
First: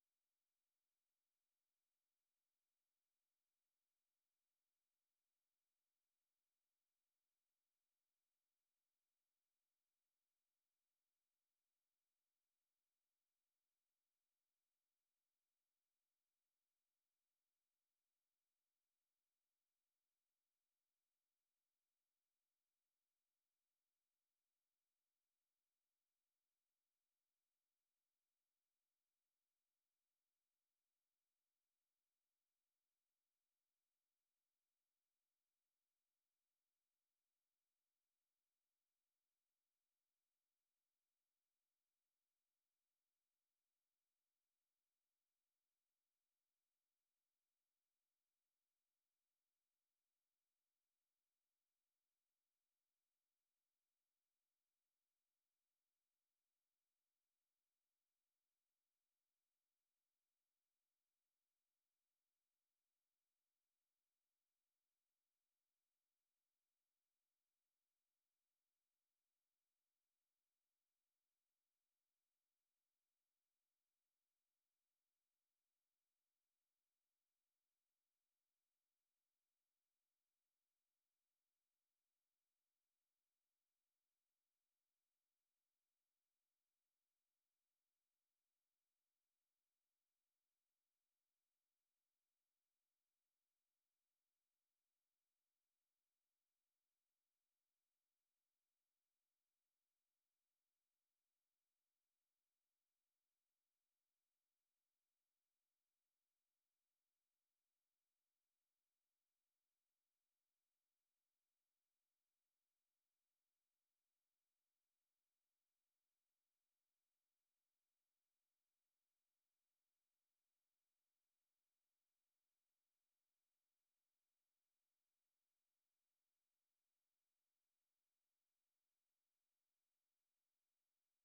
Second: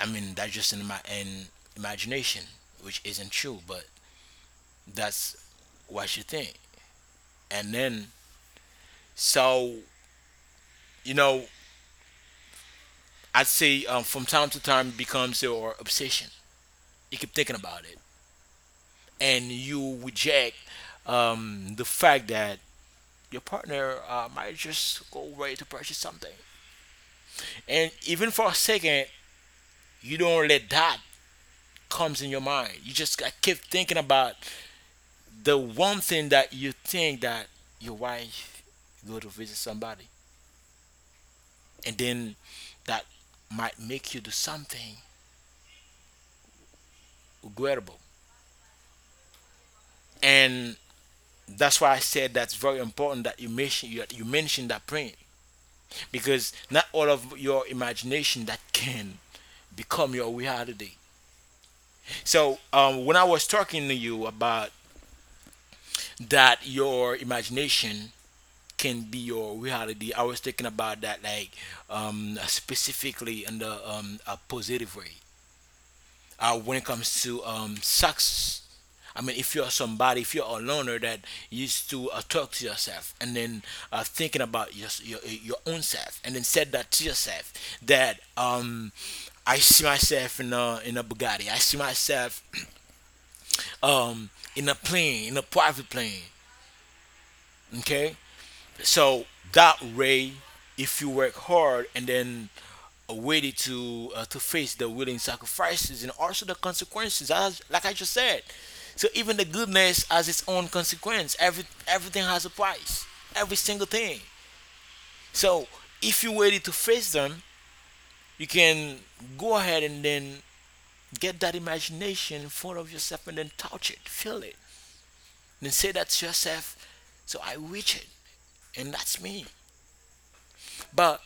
Speaker 1: I mean, that's just in my in imagination, which isn't true, but that's what you think. And then, so you know, I'd say um, from time to time it becomes your obsession. You keep thinking about it. And you reject um, the fact that your partner uh, might just go ready to purchase something, and even for a second, you don't let that comes in your mind. You just got keep thinking about the one thing that you think that your wife go to visit somebody, and then that might make you do something regrettable. And that's why I said that's very important that you mention you, you mention that print, because not all of your imagination that can become your reality. So um, when I was talking to you about that, your imagination can be your reality. I was thinking about that, like um, specifically in the um, a positive way. Uh, when it comes to um, success, I mean, if you're somebody, if you're a loner that used to uh, talk to yourself and then uh, thinking about your, your your own self, and then said that to yourself that um, I see myself in a in a Bugatti, I see myself um, in a plane, in a private plane. Okay, so that way, if you work hard and then are ready to uh, to face the willing sacrifices and also the consequences, as like I just said. So even the goodness has its own consequence. Every everything has a price. Every single thing. So if you're ready to face them, you can go ahead and then get that imagination in front of yourself and then touch it, feel it, and say that to yourself. So I reach it, and that's me. But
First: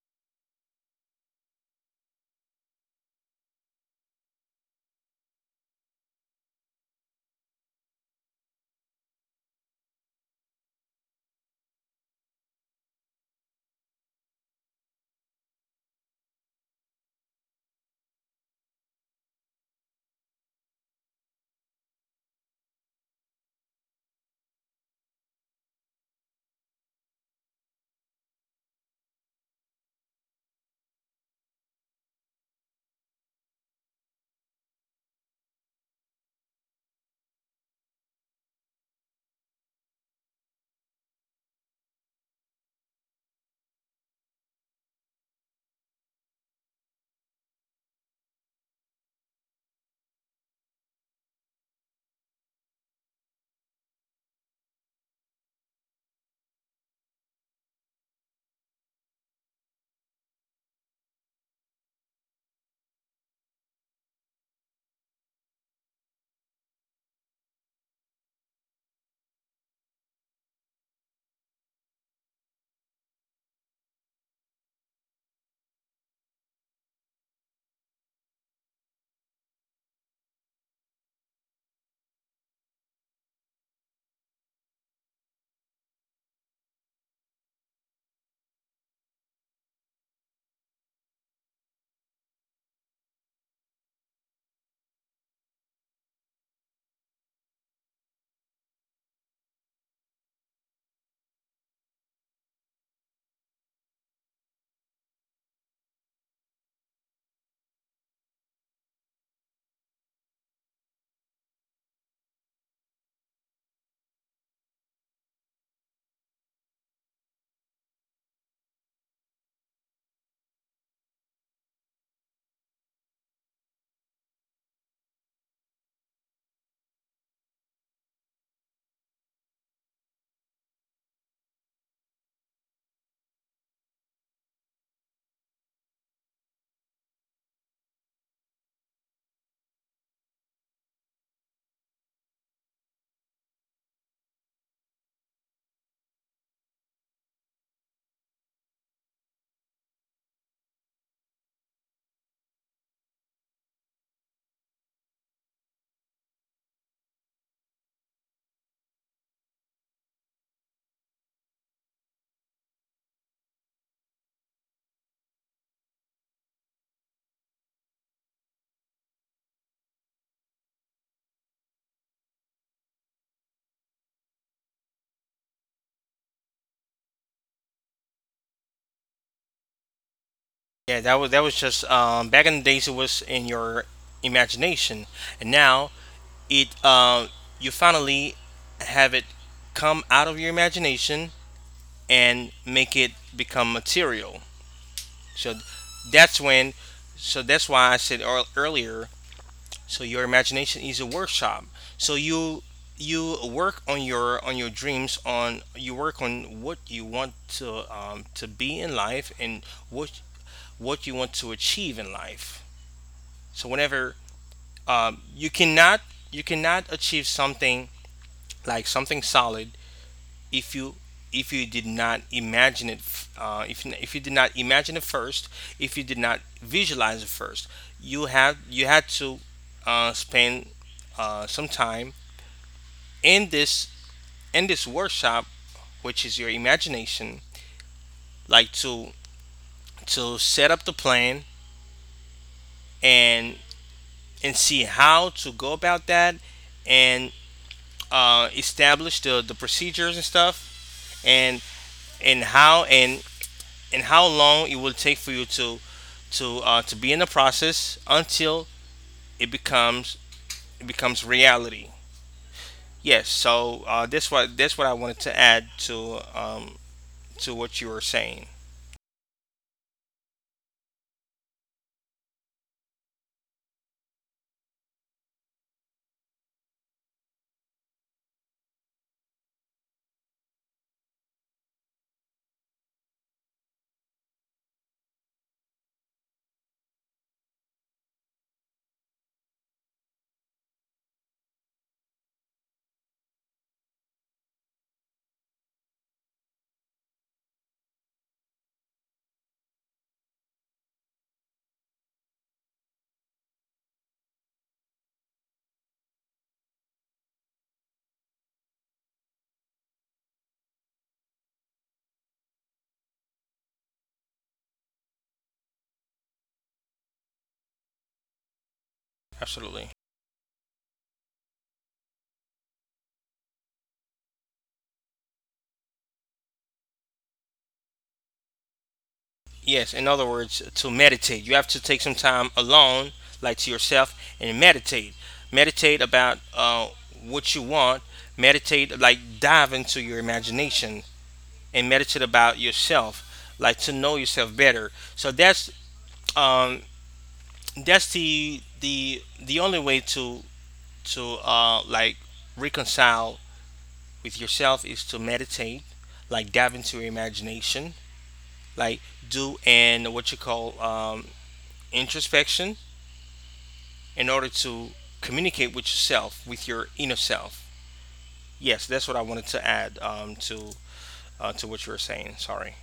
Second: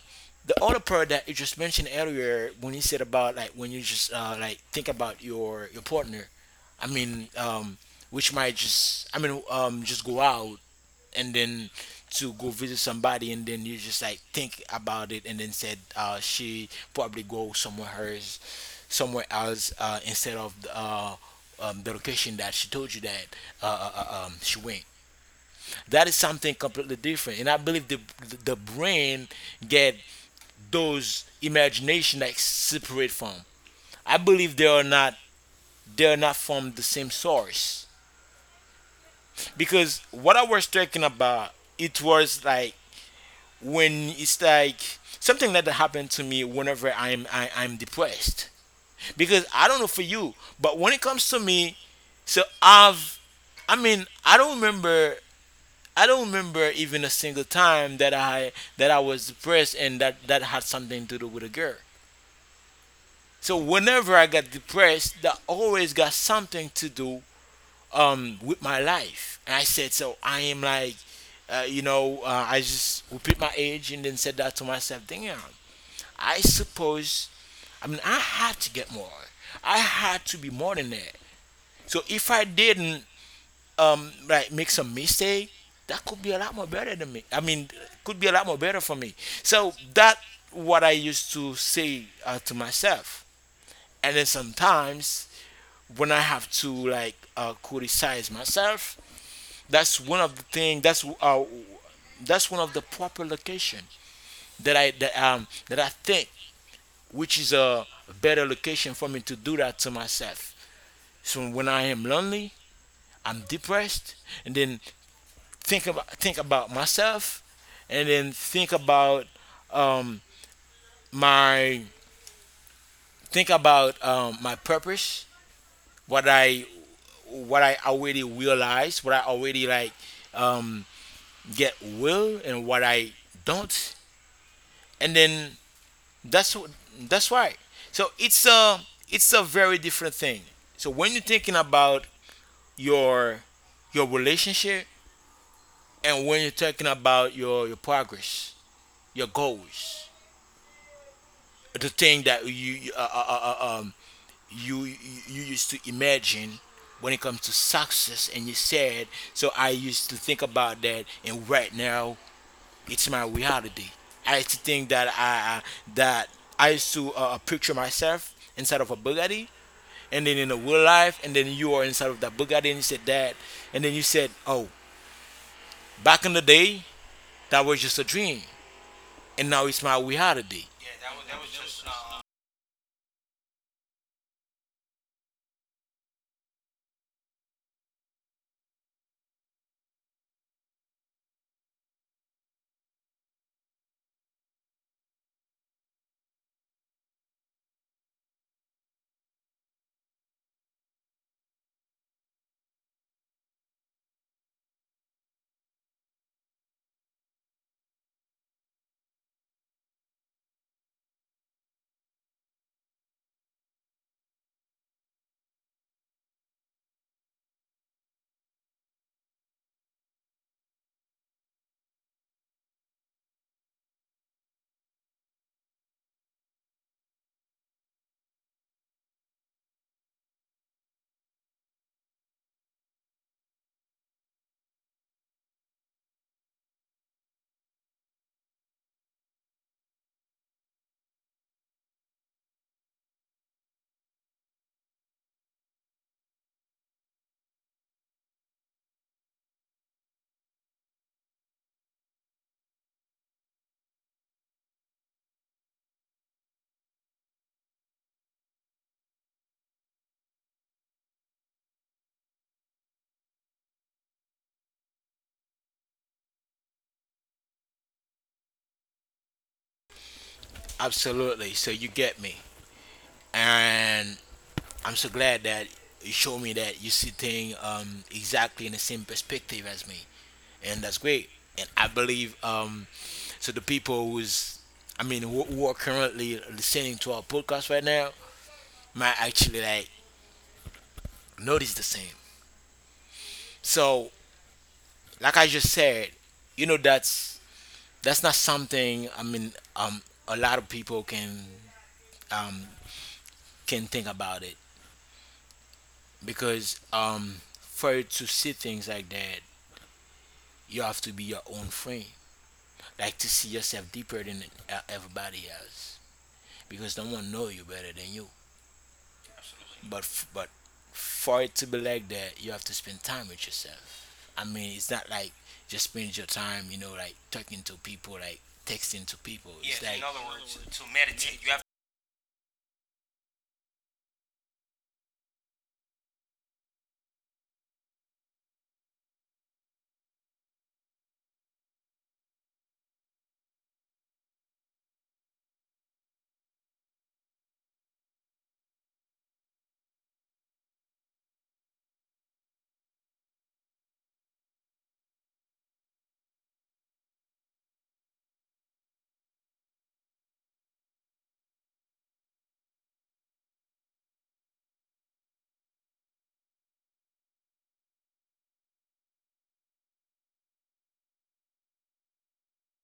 Speaker 1: the other part that you just mentioned earlier, when you said about like when you just uh, like think about your your partner, I mean, um, which might just I mean um, just go out and then to go visit somebody and then you just like think about it and then said uh, she probably go somewhere else, somewhere else uh, instead of uh, um, the location that she told you that uh, uh, uh, um, she went. That is something completely different, and I believe the the brain get those imagination that separate from. I believe they are not they are not from the same source, because what I was talking about, it was like when it's like something that happened to me whenever I'm I, I'm depressed. Because I don't know for you, but when it comes to me, so I've, I mean I don't remember. I don't remember even a single time that I that I was depressed and that that had something to do with a girl. So whenever I got depressed, that always got something to do um, with my life. And I said, so I am like, uh, you know, uh, I just repeat my age and then said that to myself. Damn, I suppose. I mean, I had to get more. I had to be more than that. So if I didn't um, like make some mistake, that could be a lot more better than me. I mean, could be a lot more better for me. So that what I used to say uh, to myself. And then sometimes when I have to like uh, criticize myself, that's one of the thing. That's uh, that's one of the proper location that I that um that I think which is a better location for me to do that to myself. So when I am lonely, I'm depressed, and then think about think about myself, and then think about um my think about um my purpose, what I what I already realized, what I already like um get will and what I don't, and then that's wh- that's why. So it's a it's a very different thing. So when you're thinking about your your relationship, and when you're talking about your your progress, your goals, the thing that you uh, uh, uh, uh, um you you used to imagine when it comes to success, and you said, so I used to think about that, and right now it's my reality. I used to think that I, I that I used to uh, uh, picture myself inside of a Bugatti, and then in the real life, and then you are inside of that Bugatti, and you said that, and then you said, "Oh, back in the day, that was just a dream, and now it's my reality."
Speaker 2: Yeah, that was that was just um, back in the days it was in your imagination, and now it um, you finally have it come out of your imagination and make it become material. So that's when, so that's why I said earl- earlier, so your imagination is a workshop. So you you work on your on your dreams on you work on what you want to um, to be in life and what what you want to achieve in life. So whenever um, you cannot you cannot achieve something, like something solid, if you if you did not imagine it f- uh, if, you- if you did not imagine it first, if you did not visualize it first, you have you had to uh, spend uh, some time in this in this workshop, which is your imagination, like to to set up the plan, and and see how to go about that, and uh, establish the, the procedures and stuff, and and how and and how long it will take for you to to uh, to be in the process until it becomes it becomes reality. Yes, so uh, that's what that's what I wanted to add to um, to what you were saying.
Speaker 1: Absolutely. So you get me, and I'm so glad that you showed me that you see things um, exactly in the same perspective as me. And that's great. And I believe um, so. The people who's, I mean, who, who are currently listening to our podcast right now might actually like notice the same. So, like I just said, you know, that's that's not something. I mean, um, a lot of people can um can think about it. Because um for you to see things like that, you have to be your own friend. Like to see yourself deeper than uh, everybody else, because no one know you better than you.
Speaker 2: Absolutely.
Speaker 1: But f- but for it to be like that, you have to spend time with yourself. I mean, it's not like just spend your time, you know, like talking to people, like texting to people. It's
Speaker 2: Yes,
Speaker 1: like
Speaker 2: in
Speaker 1: like
Speaker 2: other words, to meditate, you have to take some time alone, like to yourself, and meditate. Meditate about uh, what you want. Meditate, like dive into your imagination and meditate about yourself, like to know yourself better. So that's um, that's the the the only way to to uh like reconcile with yourself is to meditate, like dive into your imagination, like do and what you call um, introspection in order to communicate with yourself, with your inner self. Yes, that's what I wanted to add um, to uh, to what you were saying. Sorry.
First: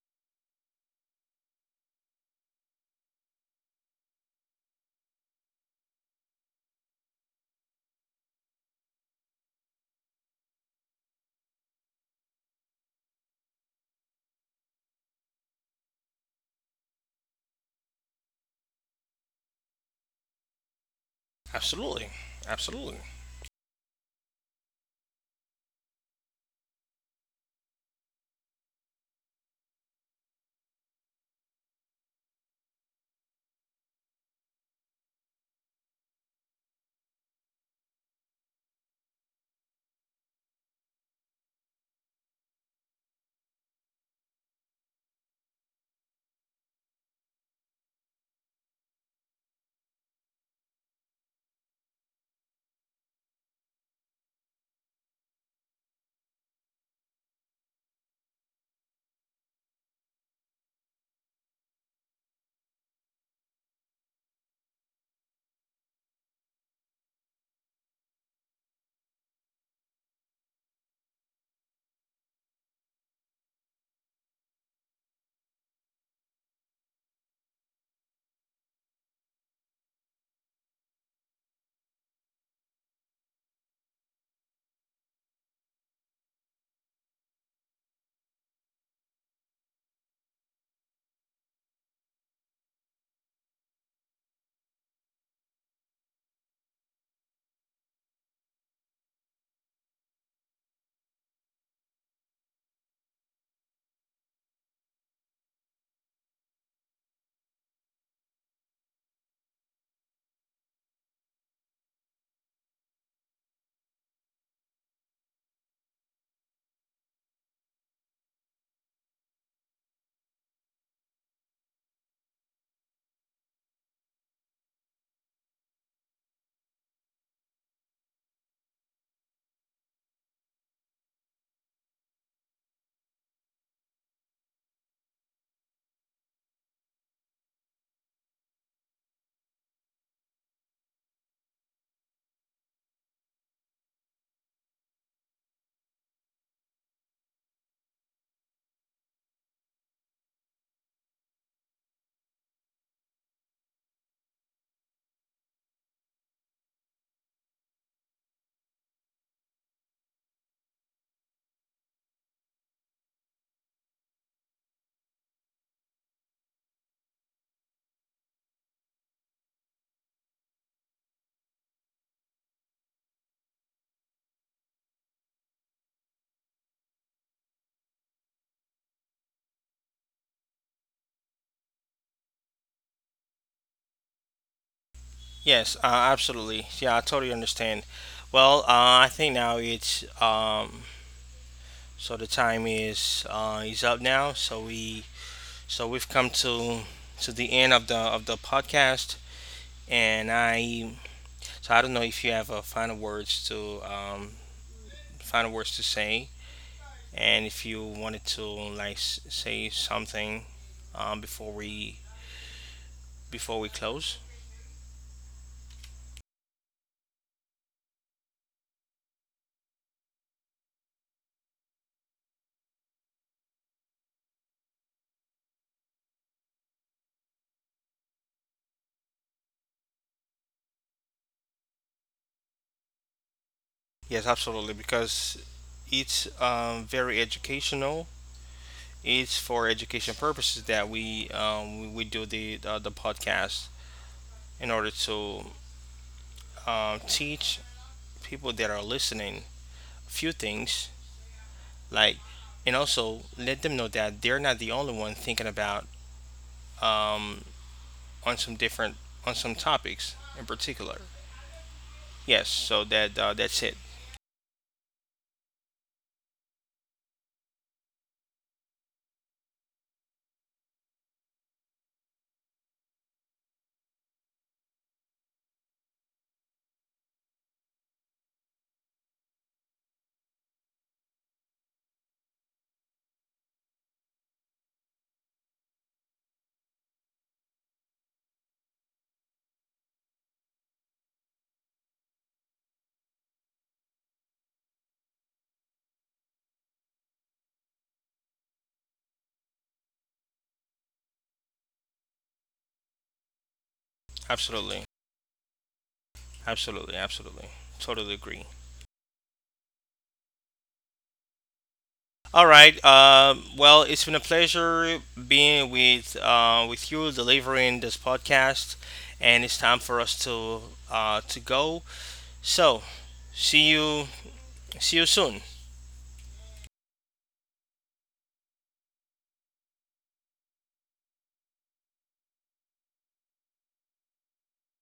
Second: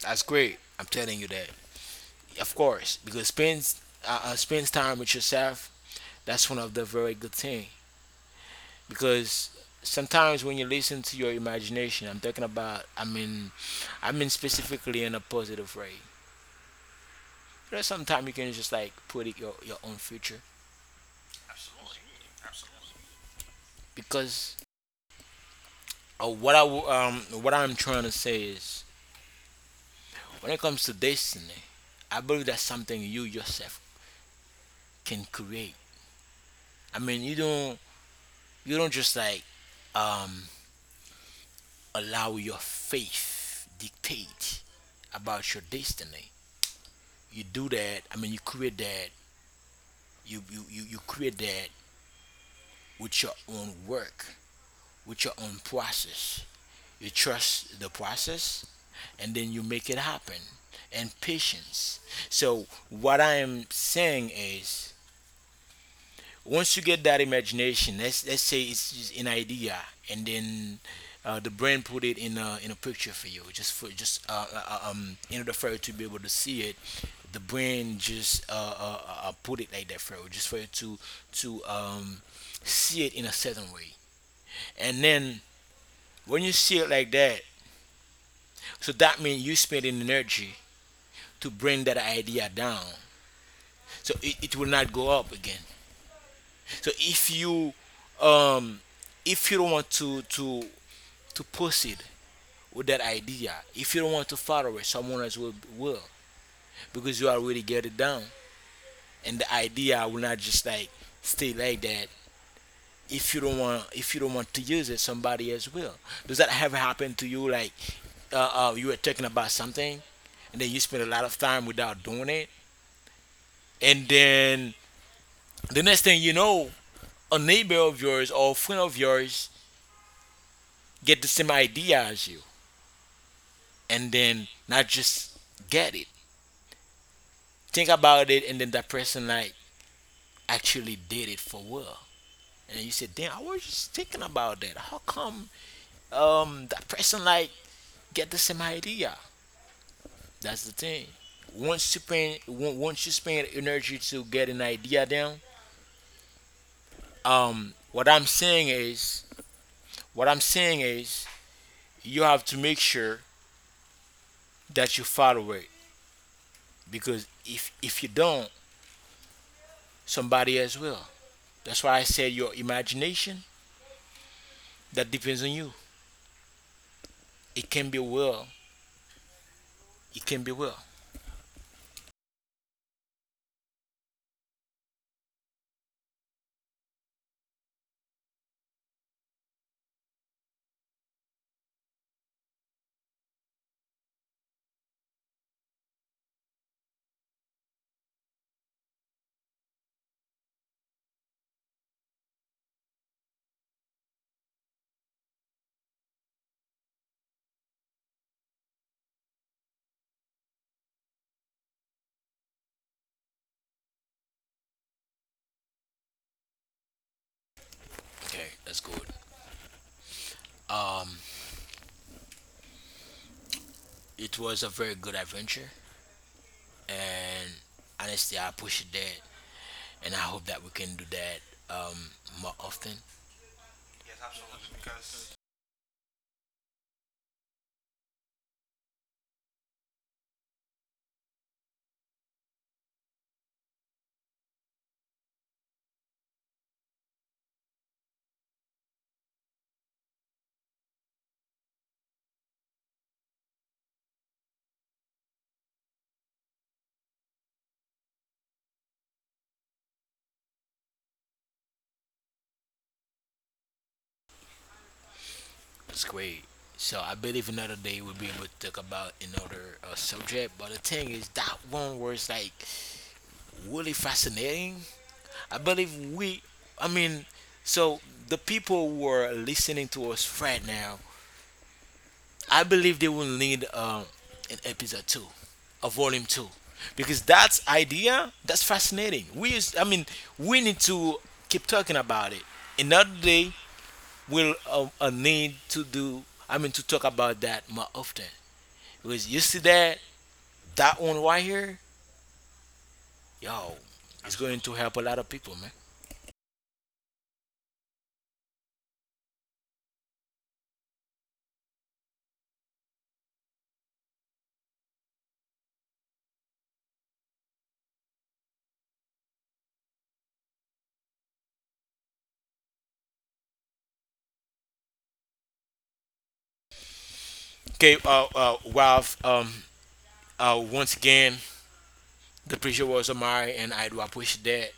Speaker 1: that's great. I'm telling you that, of course, because spends uh, uh, spends time with yourself. That's one of the very good thing, because sometimes when you listen to your imagination, I'm talking about. I mean, I mean specifically in a positive way. You know, sometimes you can just like put it your your own future,
Speaker 2: Absolutely, absolutely.
Speaker 1: because uh, what I w- um what I'm trying to say is when it comes to destiny, I believe that's something you yourself can create. I mean, you don't you don't just like um allow your faith dictate about your destiny. You do that. I mean, you create that. You you you, you create that with your own work, with your own process. You trust the process, and then you make it happen, and patience. So what I am saying is, once you get that imagination, let's let's say it's just an idea, and then uh, the brain put it in a in a picture for you, just for just uh, uh, um in order for you to be able to see it. The brain just uh, uh, uh put it like that for you, just for you to to um see it in a certain way. And then when you see it like that, so that means you spending energy to bring that idea down, so it, it will not go up again. So if you um if you don't want to to to proceed with that idea, if you don't want to follow it, someone else will will, because you already get it down. And the idea will not just like stay like that. If you don't want, if you don't want to use it, somebody else will. Does that ever happen to you, like uh, uh you were talking about something, and then you spend a lot of time without doing it, and then the next thing you know, a neighbor of yours or a friend of yours get the same idea as you, and then not just get it. Think about it, and then that person like actually did it for real. And you said, damn, I was just thinking about that. How come um that person like get the same idea? That's the thing. Once you spend on- once you spend energy to get an idea down, um what I'm saying is what I'm saying is you have to make sure that you follow it, because if if you don't, somebody else will. That's why I said your imagination, that depends on you. It can be well. It can be well.
Speaker 2: Yes, uh, absolutely. Yeah, I totally understand. Well, uh, I think now it's um, so the time is uh, is up now. So we so we've come to to the end of the of the podcast, and I so I don't know if you have uh, final words to um, final words to say, and if you wanted to like s- say something um, before we before we close.
Speaker 1: Okay, that's good. Um, it was a very good adventure, and honestly, I appreciate that, and I hope that we can do that um, more often.
Speaker 2: Yes, absolutely, because it's um, very educational. It's for education purposes that we um, we we do the uh, the podcast in order to um, teach people that are listening a few things, like, and also let them know that they're not the only one thinking about um, on some different on some topics in particular. Yes, so that uh, that's it.
Speaker 1: That's great. So I believe another day we'll be able to talk about another uh, subject. But the thing is, that one was like really fascinating. I believe we, I mean, so the people who are listening to us right now, I believe they will need um, an episode two, a volume two, because that's idea. That's fascinating. We, is, I mean, we need to keep talking about it. Another day, we'll uh, uh, need to do. I mean, to talk about that more often. Because you see that, that one right here, yo, it's going to
Speaker 2: Absolutely,
Speaker 1: help a lot of people, man.
Speaker 2: absolutely, absolutely, totally agree. All right. Um, well, it's been a pleasure being with uh, with you, delivering this podcast, and it's time for us to uh, to go. So, see you, see you soon.
Speaker 1: Okay, uh, uh, Ralph. Um, uh, once again, the pressure was on Mari, and I do appreciate that.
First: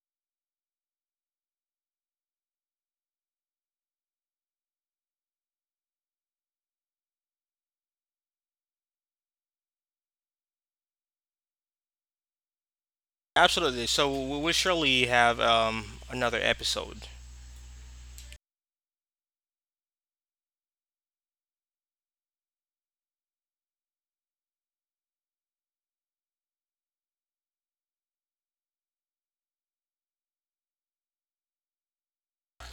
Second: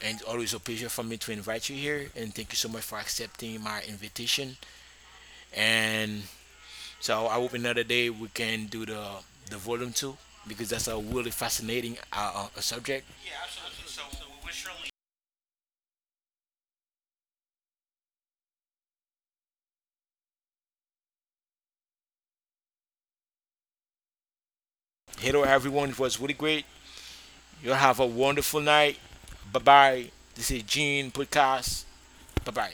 Speaker 1: And always a pleasure for me to invite you here. And thank you so much for accepting my invitation. And so I hope another day we can do the the volume two, because that's a really fascinating uh, uh, subject.
Speaker 2: Absolutely. So we will surely have um, another episode.
Speaker 1: Hello everyone, it was really great. You have a wonderful night. Bye bye. This is Gene Podcast. Bye bye.